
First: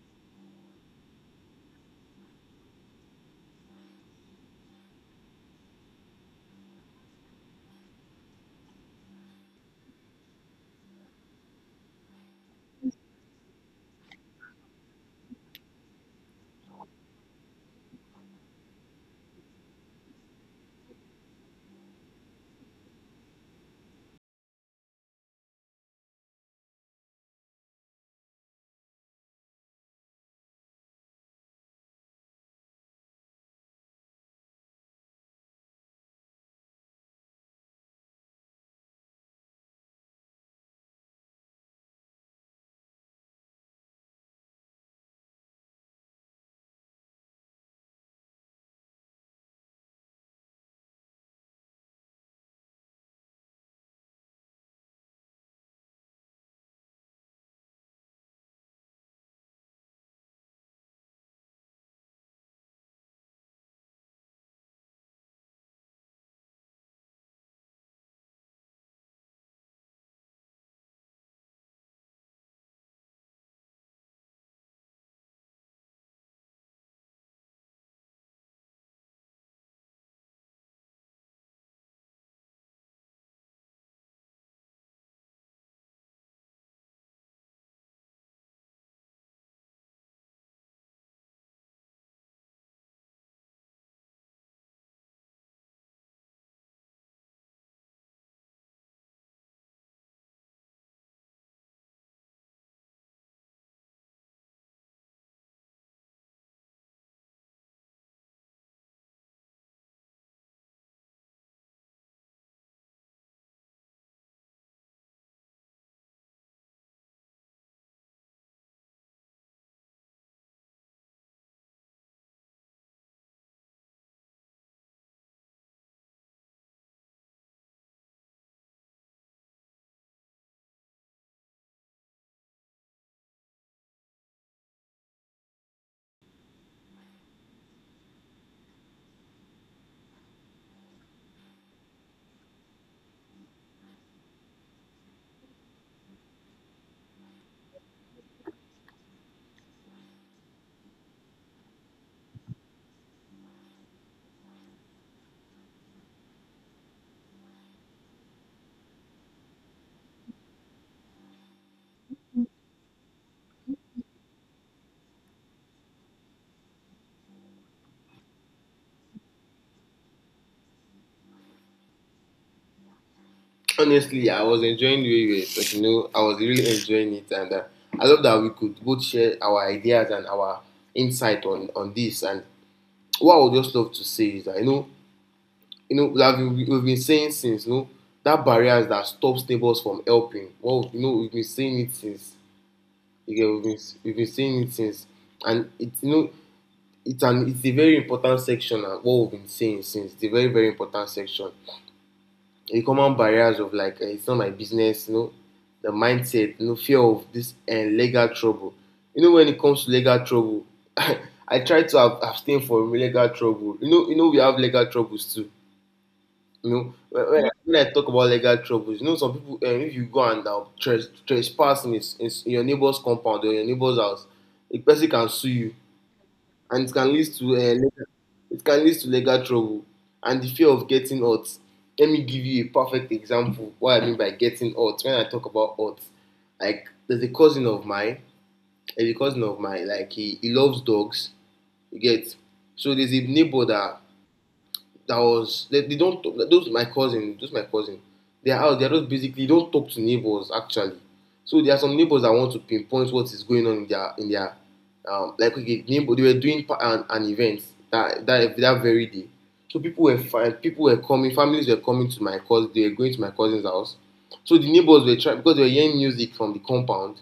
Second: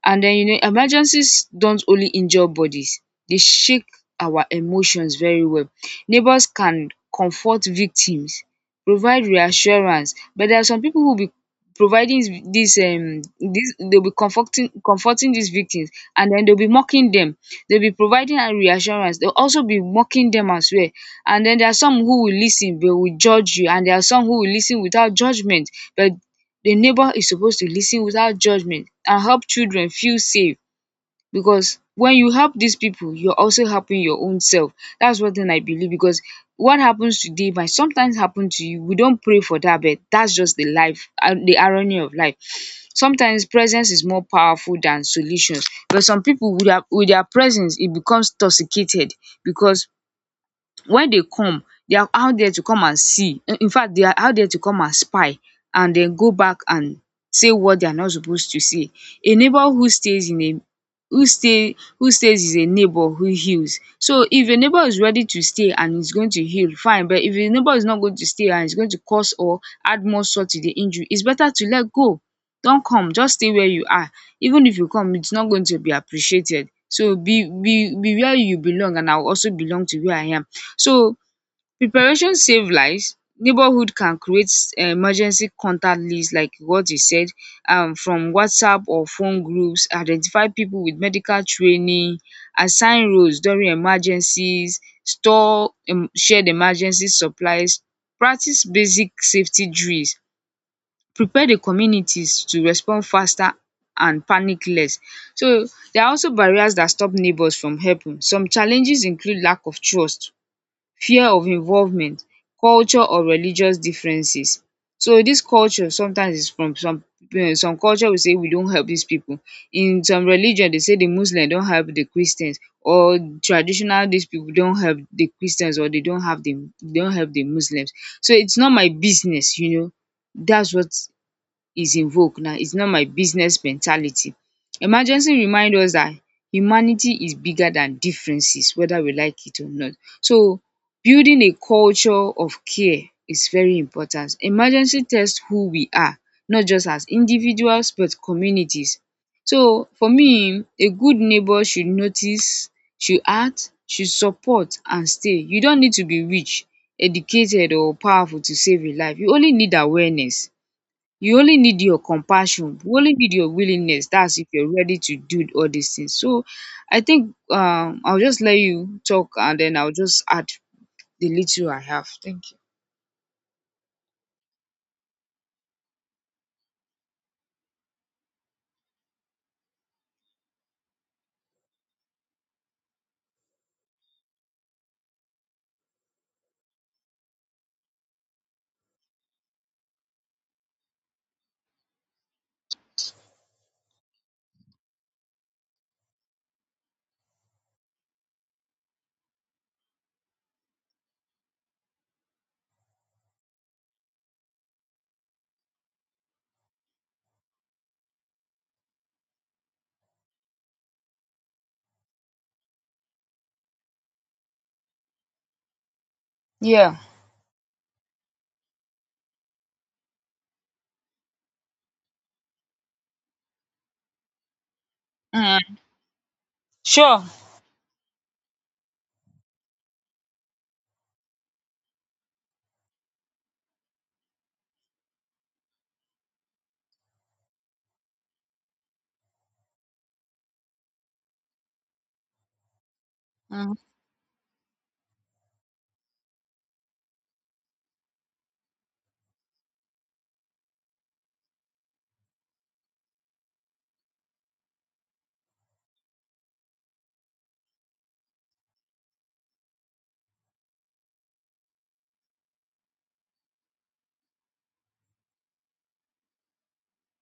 And then you know emergencies don't only injure bodies, they shake our emotions very well. Neighbors can comfort victims, provide reassurance, but there are some people who will be providing this this they'll be comforting these victims, and then they'll be mocking them. They'll be providing a reassurance. They'll also be mocking them as well. And then there are some who will listen, but will judge you, and there are some who will listen without judgement. But the neighbour is supposed to listen without judgement and help children feel safe, because when you help these people, you're also helping your own self. That's one thing I believe, because what happens today might sometimes happen to you. We don't pray for that, but that's just the life and the irony of life. Sometimes presence is more powerful than solutions, but some people with their presence it becomes toxicated, because when they come, they are out there to come and see. In fact, they are out there to come and spy and then go back and say what they are not supposed to say. A neighbor who stays in a who stays is a neighbor who heals. So if a neighbor is ready to stay and is going to heal, fine. But if a neighbor is not going to stay and is going to cause or add more salt to the injury, it's better to let go. Don't come. Just stay where you are. Even if you come, it's not going to be appreciated. So be where you belong, and I will also belong to where I am. So preparation save lives. Neighborhood can create emergency contact list like what you said, from WhatsApp or phone groups, identify people with medical training, assign roles during emergencies, store shared emergency supplies, practice basic safety drills, prepare the communities to respond faster and panic less. So there are also barriers that stop neighbours from helping. Some challenges include lack of trust, fear of involvement, culture or religious differences. So this culture sometimes is from some some culture will say we don't help these people. In some religion, they say the muslim don't help the christians or traditional. These people don't help the christians, or they don't have the they don't help the muslims, so its not my business, you know. That's what is invoke now. It's not my business mentality. Emergency remind us that humanity is bigger than differences, whether we like it or not. So building a culture of care is very important. Emergency test who we are, not just as individuals but communities. So for me, a good neighbour should notice, should act, should support and stay. You don't need to be rich, educated or powerful to save a life. You only need awareness, you only need your compassion, you only need your willingness. That's if you're ready to do all these things. So I think I'll just let you talk and then I'll just add the little I have. Thank you.
Honestly, I was enjoying the way you were talking. You know, I was really enjoying it, and, I love that we could both share our ideas and our insight on this. And what I would just love to say is that, you know that we've been saying since, you know, that barriers that stops neighbors from helping. Well, you know, we've been saying it since you, we've been saying it since, and it, you know, it's a very important section, and what we've been saying since, it's a very very important section. The common barriers of, like, it's not my business, you know, the mindset, you know, fear of this, and, legal trouble. You know, when it comes to legal trouble, I try to ab abstain from legal trouble. You know, you know, we have legal troubles too. You know,
Yeah.
when I talk about legal troubles, you know, some people, if you go and, trespass in, his, in s- in your neighbor's compound or your neighbor's house, a person can sue you,
Mm,
and
sure.
it can lead to legal trouble, and the fear of getting hurt. Let me give you a perfect example, what I mean by getting hurt. When I talk about hurt, like, there's a cousin of mine, like, he loves dogs. You get? So there's a neighbor,
Mm,
that that was they, don't, those my cousin they are out, they are just basically don't talk to neighbors, actually. So there are some neighbors that want to pinpoint what is going on in their like, okay, neighbor, they were doing an event, that very day. So people were people were coming, families were coming to my cousin, they were going to my cousin's house. So the neighbors were trying, because they were hearing music from the compound.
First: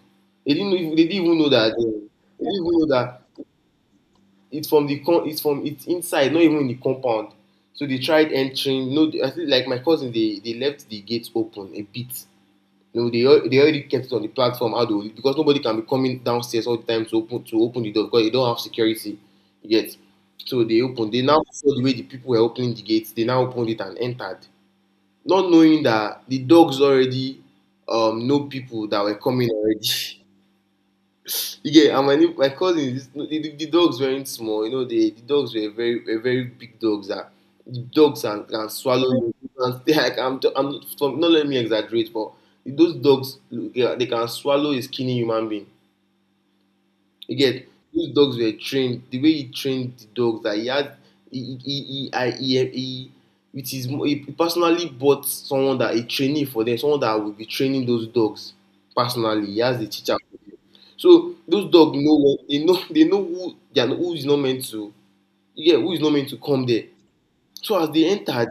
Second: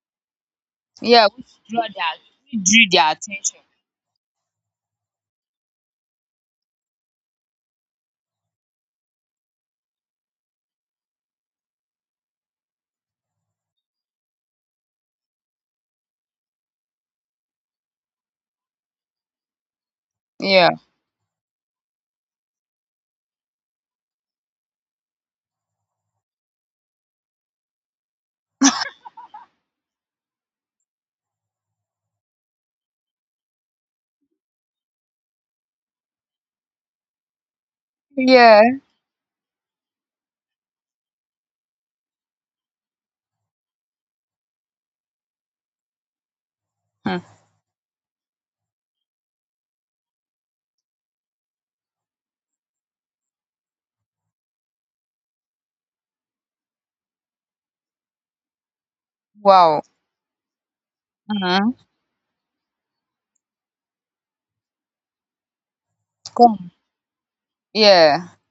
yeah, we should draw their
They
we
didn't even
drew
know
their
that
attention.
it's from the con it's from it's inside, not even in the compound. So they tried entering. No, I think like my cousin, they left the gates open a bit. No, they already kept it on the platform, how do, because nobody can be coming downstairs all the time to open the door, because they don't have security yet. So
Yeah.
they opened, they now saw the way the people were opening the gates. They now opened it and entered, not knowing that the dogs already, know people that were coming already. You get? And my cousin's, the dogs weren't small, you know, the dogs were very big dogs, that the dogs can,
Yeah.
can swallow you, and stay. Like, I'm from, not, let me exaggerate, but those dogs, they can swallow a skinny human being. You
Mm.
get? Those dogs were trained. The way he trained the dogs, that he had, he, I, he personally bought someone that a trainee for them, someone that will be training those dogs personally. He has
Wow.
a teacher for them. So those
Mm.
dogs know when they know, they know who they are, who is not meant to yeah, who is not meant to come
Come.
there. So as they
Yeah.
entered,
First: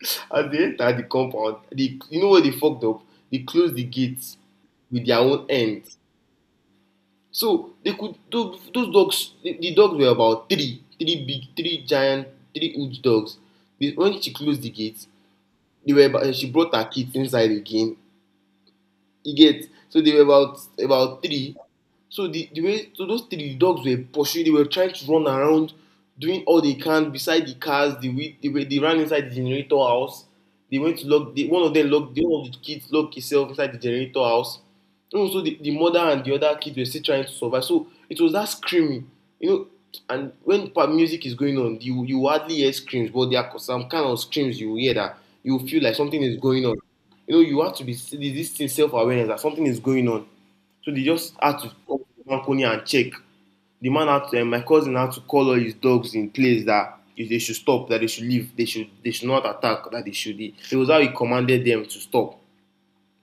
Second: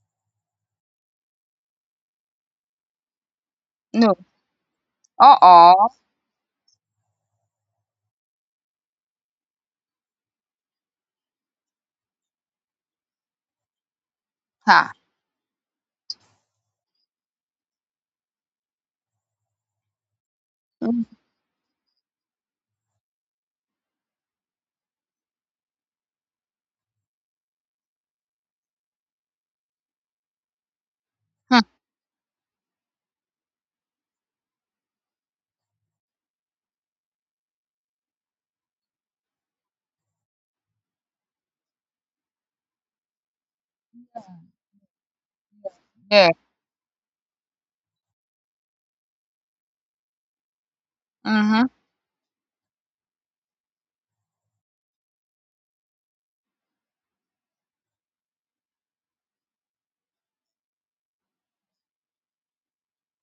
as they entered the compound, they, you know where they fucked up? They closed the
No.
gates with their own end.
Uh-oh.
So they could, those, dogs. The dogs were about three, three big, three giant, three huge dogs. They, when she closed the
Ha.
gate, they were about, she brought her kids inside again. You get? So they were about
Mm.
about three. So the way so those three dogs were pursuing, they were trying to run around, doing all they can beside the cars. They ran inside the generator house. They went to lock the one
Hmm.
of them locked the one of the kids locked himself inside the generator house. And also the mother and the other kids were still trying to survive. So it was that screaming, you know. And when music is going on, you hardly hear screams, but there are some kind of screams you hear that you feel like something
Yeah.
is going on. You know, you have to be this thing self awareness that something is going on. So they just had
Mm-hmm.
to come to the balcony and check. The man had to, my cousin had to call all his dogs in place that if they should stop, that they should leave, they should not attack, that they should. It was how he commanded them to stop.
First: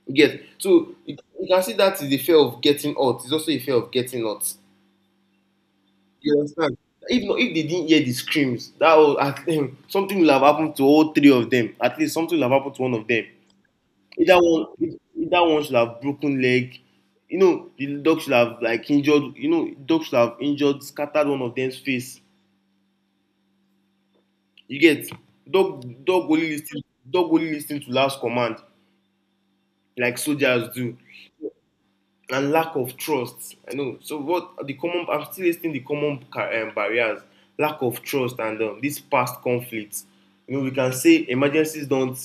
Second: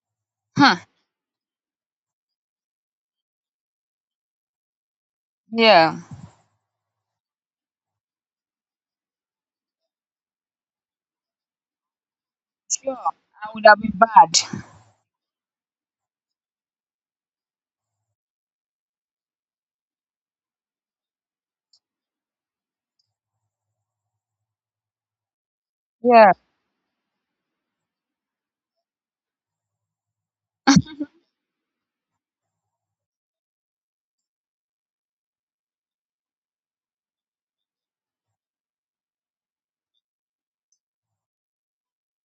Yes.
Huh.
So you can see that is the fear of getting hurt. It's also a fear of getting hurt.
Yeah.
You understand? If not, if they didn't hear the screams, that was something will have happened to all three of them. At least something will have happened to one
Sure.
of them.
I would have been bad.
Either one, either one should have broken leg. You know, the dog should have like injured. You know, dog should have injured, scattered one of them's face. You get dog. Dog
Yeah.
only listen. Dog only listen to last command, like soldiers do. And lack of trust. I know. So what are the common? I'm still listing the common barriers: lack of trust and this past conflicts. You know, we can say emergencies don't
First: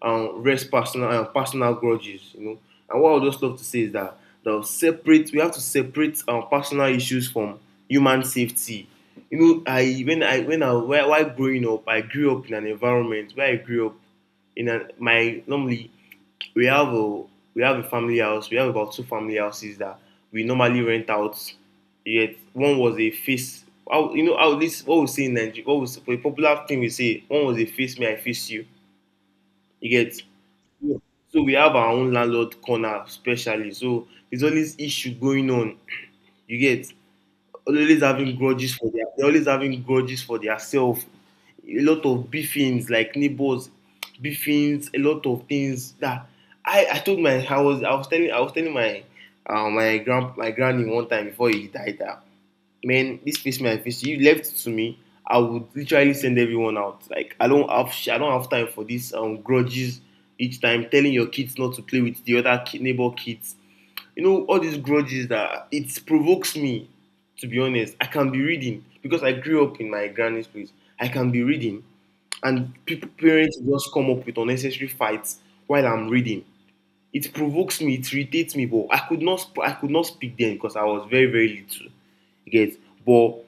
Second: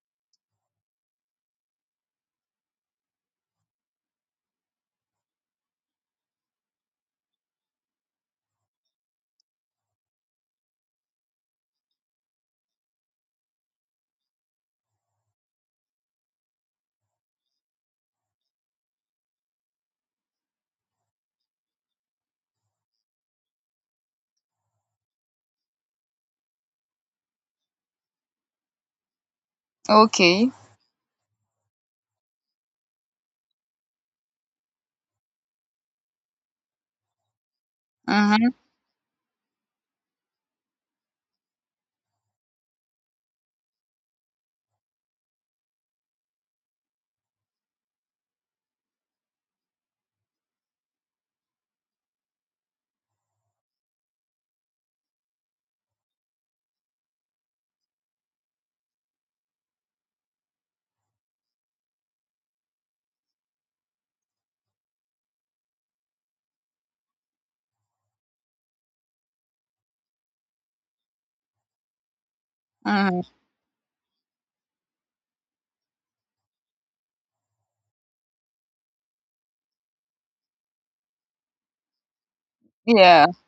rest personal grudges. You know, and what I would just love to say is that the separate we have to separate personal issues from human safety. You know, I when I when I while growing up, I grew up in an environment where I grew up in a, my normally we have a we have a family house. We have about two family houses that we normally rent out. Yet one was a face. How, you know how this what we say in Nigeria? What was a popular thing we say? One was a face me, I face you. You get.
Okay.
Yeah. So we have our own landlord corner, especially. So there's always issue going on. You get always having
Mm-hmm,
grudges for their they're always having grudges for their self. A lot of beefings like neighbors, beefings, a lot of things that I told my I was telling my my grand my granny one time before he died that man this face my face you left it to me I would literally send everyone out like I don't have time for this grudges, each time telling your kids not to play with the other ki neighbor kids. You know, all these grudges, that it provokes me, to be honest. I can be reading, because I grew up in my granny's place. I can be reading, and people,
mm-hmm.
parents just come up with unnecessary fights while I'm reading. It provokes me, it irritates me, but I could not I could not speak then because I was very very little. You get.
Yeah.
But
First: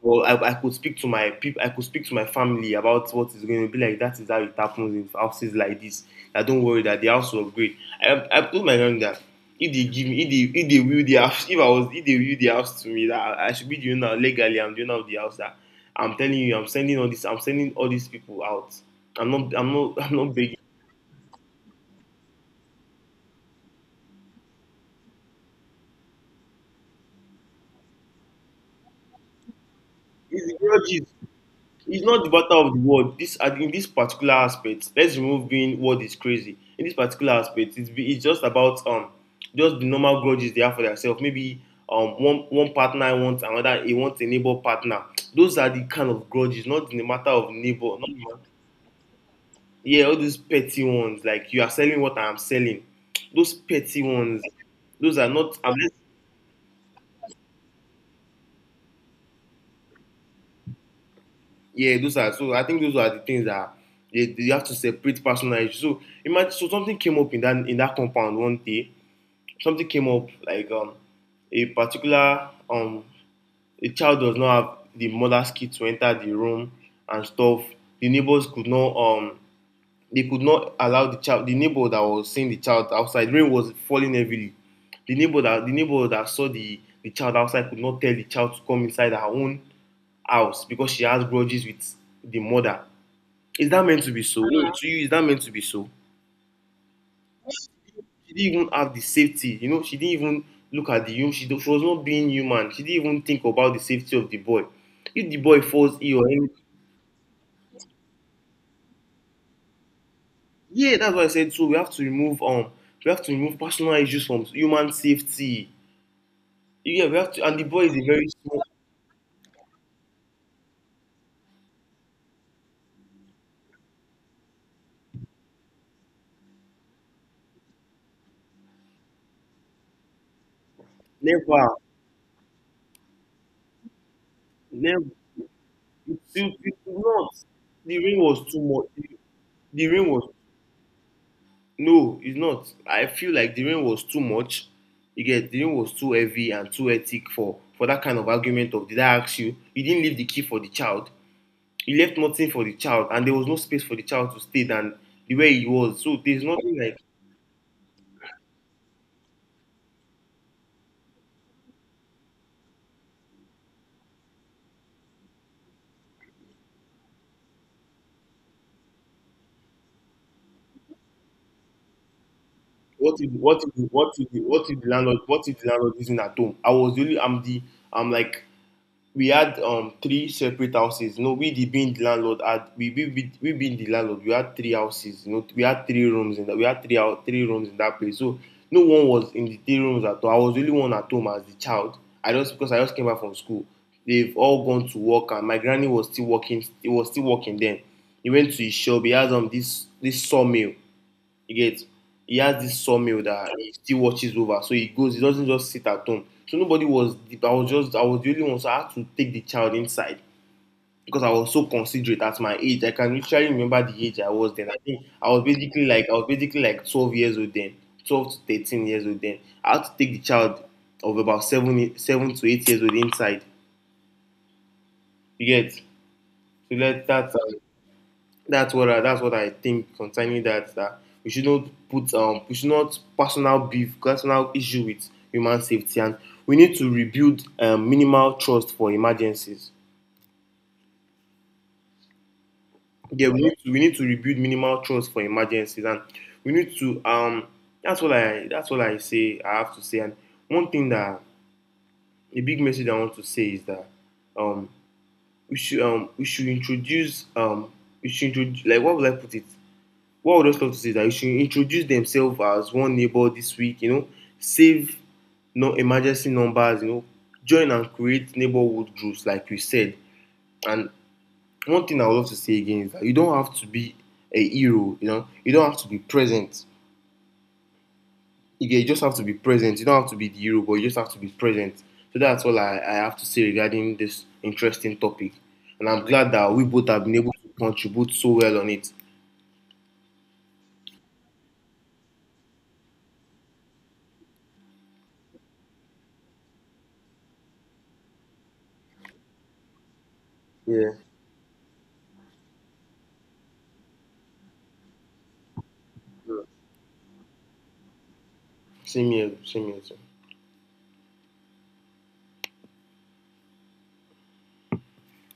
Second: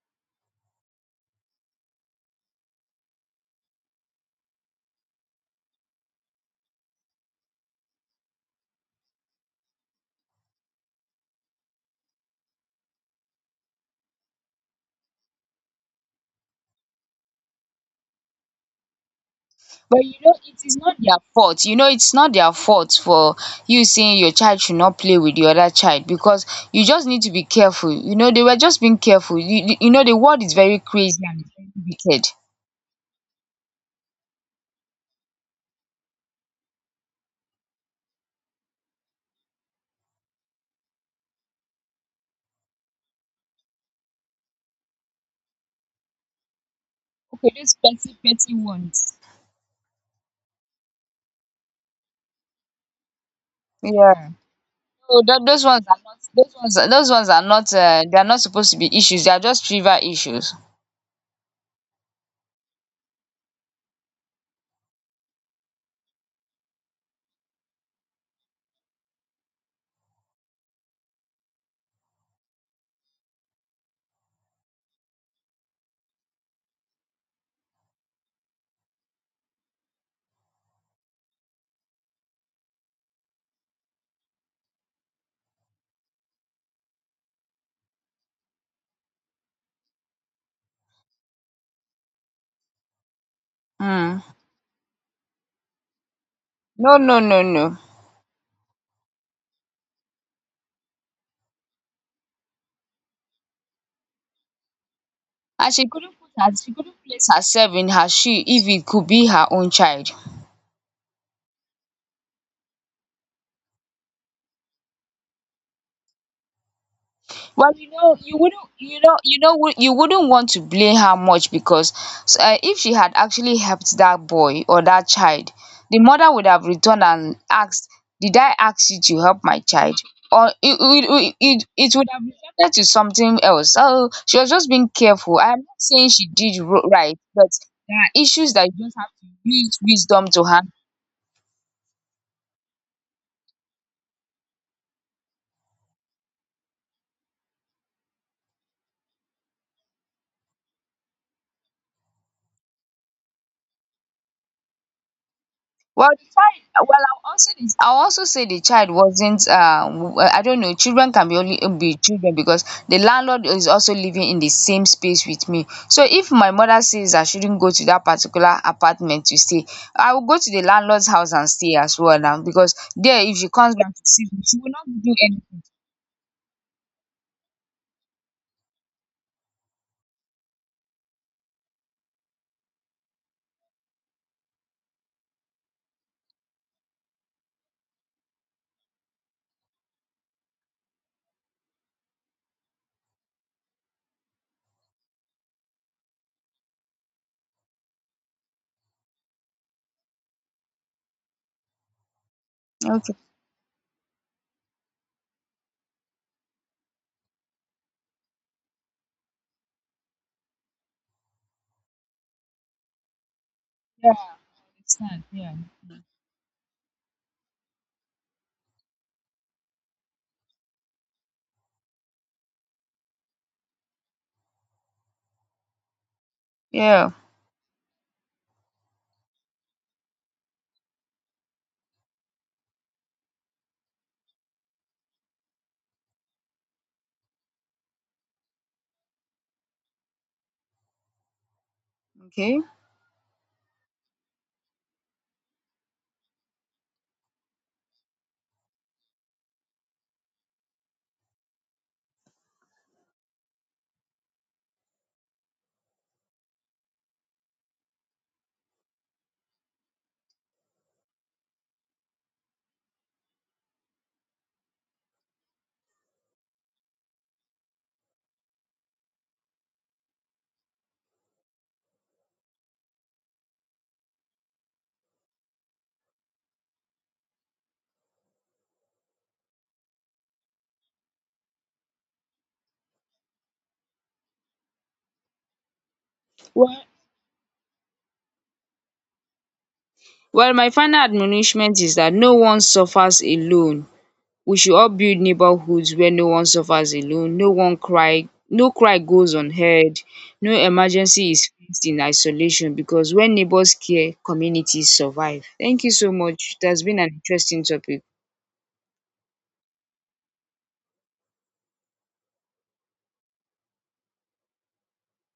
well, I could speak to my people. I could speak to my family about what is going to be like. That is how it happens in houses like this. I don't worry that the house will upgrade. I told my young that if they give me, if they will the house, if I was, if they will the house to me, that I should be the owner legally. I'm the owner of the house. That I'm telling you, I'm sending all this. I'm sending all these people out. I'm not. I'm not.
But
I'm
you
not
know,
begging.
it is not their fault. You know, it's not their fault for you saying your child should not play with the other child, because you just need to be careful. You know, they were just being careful. You, you know, the world
It's
is very
grudges.
crazy and it's very
It's not
wicked.
the matter of the word. This and in this particular aspect, let's remove being word is crazy. In this particular aspect, it's just about just the normal grudges they have for themselves. Maybe one partner wants another, he wants a neighbor partner. Those are the kind of grudges, not the matter of
Okay, those
neighbor. Not,
petty,
the-
petty ones.
yeah, all these petty ones like you are selling what I'm selling. Those petty
Yeah.
ones,
So
those are not.
those
I'm
ones are not. Those ones those ones are not. They are not supposed to be issues. They are just trivial issues.
yeah, those are so. I think those are the things that you have to separate personal issues. So imagine, so something came up in that compound one day. Something came up like a particular a child does not have the mother's key to enter the room and stuff. The neighbors could not allow the child. The neighbor that was seeing the child outside, rain was falling heavily. The neighbor that saw the child outside could not tell the child to come inside her own house because she has grudges with the mother. Is that meant to
Mm.
be so? No, to you, is that meant to be so?
No, no, no, no.
She didn't even have the safety, you know, she didn't even look at the human, she was not being human. She didn't even think about the safety of the boy. If the boy
And she
falls
couldn't
ill or
put
anything,
her. She couldn't place herself in her shoe if it could be her own child.
yeah, that's why I said so. We have to remove personal issues from human safety. Yeah, we have to, and the
Well,
boy
you
is a
know,
very
you
small,
wouldn't, you know, you know, you wouldn't want to blame her much, because if she had actually helped that boy or that child, the mother would have returned and asked, "Did I ask you to help my child?" Or
never,
it would have resulted to something else. So she was just being
never,
careful. I'm not saying
it,
she
it,
did
it could
right,
not.
but
The
there are
rain was
issues
too
that you
much.
just have to use
The rain
wisdom
was
to handle.
No, it's not. I feel like the rain was too much. You get, the rain was too heavy and too hectic for that kind of argument of, did I ask you? You didn't leave the key for the child. You left nothing for the child, and there was no space for the child to stay than the way he was.
Well, the
So there's nothing
child
like,
well, I'll also say the child wasn't, I don't know, children can be only be children, because the landlord is also living in the same space with me. So if my mother says I shouldn't go to that particular apartment to stay, I will go to the landlord's house and stay as well now, because
what
there
if
if she
what
comes
if
back to
what
see
if
me, she
what
will
if
not
the
do
landlord what if
anything.
the landlord isn't at home? I was really I'm the I'm like we had three separate houses. You know, we the being the landlord had we being the landlord. We had three houses. You know, we had three rooms in that. We had three rooms in that place. So no one was in the three rooms at all. I was the only one at home as the child. I just because I just came back from school. They've all gone to work, and my granny was still working. He was still working then. He went to his shop. He has this sawmill. You get, he has this
Okay.
sawmill that he still watches over. So he goes, he doesn't just sit at home. So nobody was, I was the only one, so I had to take the child inside because I was so considerate at my age. I can literally remember the
Yeah,
age I
I
was then. I think
understand.
I was
Yeah.
basically like I was basically like 12 years old then, 12 to 13 years old then. I had to take the child of about seven to eight years old inside. You get, so let
Yeah.
that that's That's what I think concerning that. That we should not personal issue with human safety, and we need to rebuild minimal trust for emergencies.
Okay.
Yeah, we need to rebuild minimal trust for emergencies, and we need to that's what I say I have to say. And one thing that a big message I want to say is that um we should we should introduce, like, what would I put it? What I would just love to say is that you should introduce themselves as one neighbor this week, you know, save no emergency numbers, you know, join and create neighborhood groups, like you said. And one thing I would love to say again is that you don't have to be a hero, you know, you don't have to be present. You just have to be present. You don't have to be the hero, but you just have to be present. So that's all I have to say regarding this interesting topic. And I'm glad that we
Well
both have been able to contribute so well on it.
well, my final admonishment is that no one suffers alone. We should all build neighborhoods where no one suffers alone, no one cry, no cry goes unheard, no
Yeah.
emergency is faced in isolation, because when neighbors care, communities survive. Thank you so much, it has been an interesting topic.
Same here, same here. Too.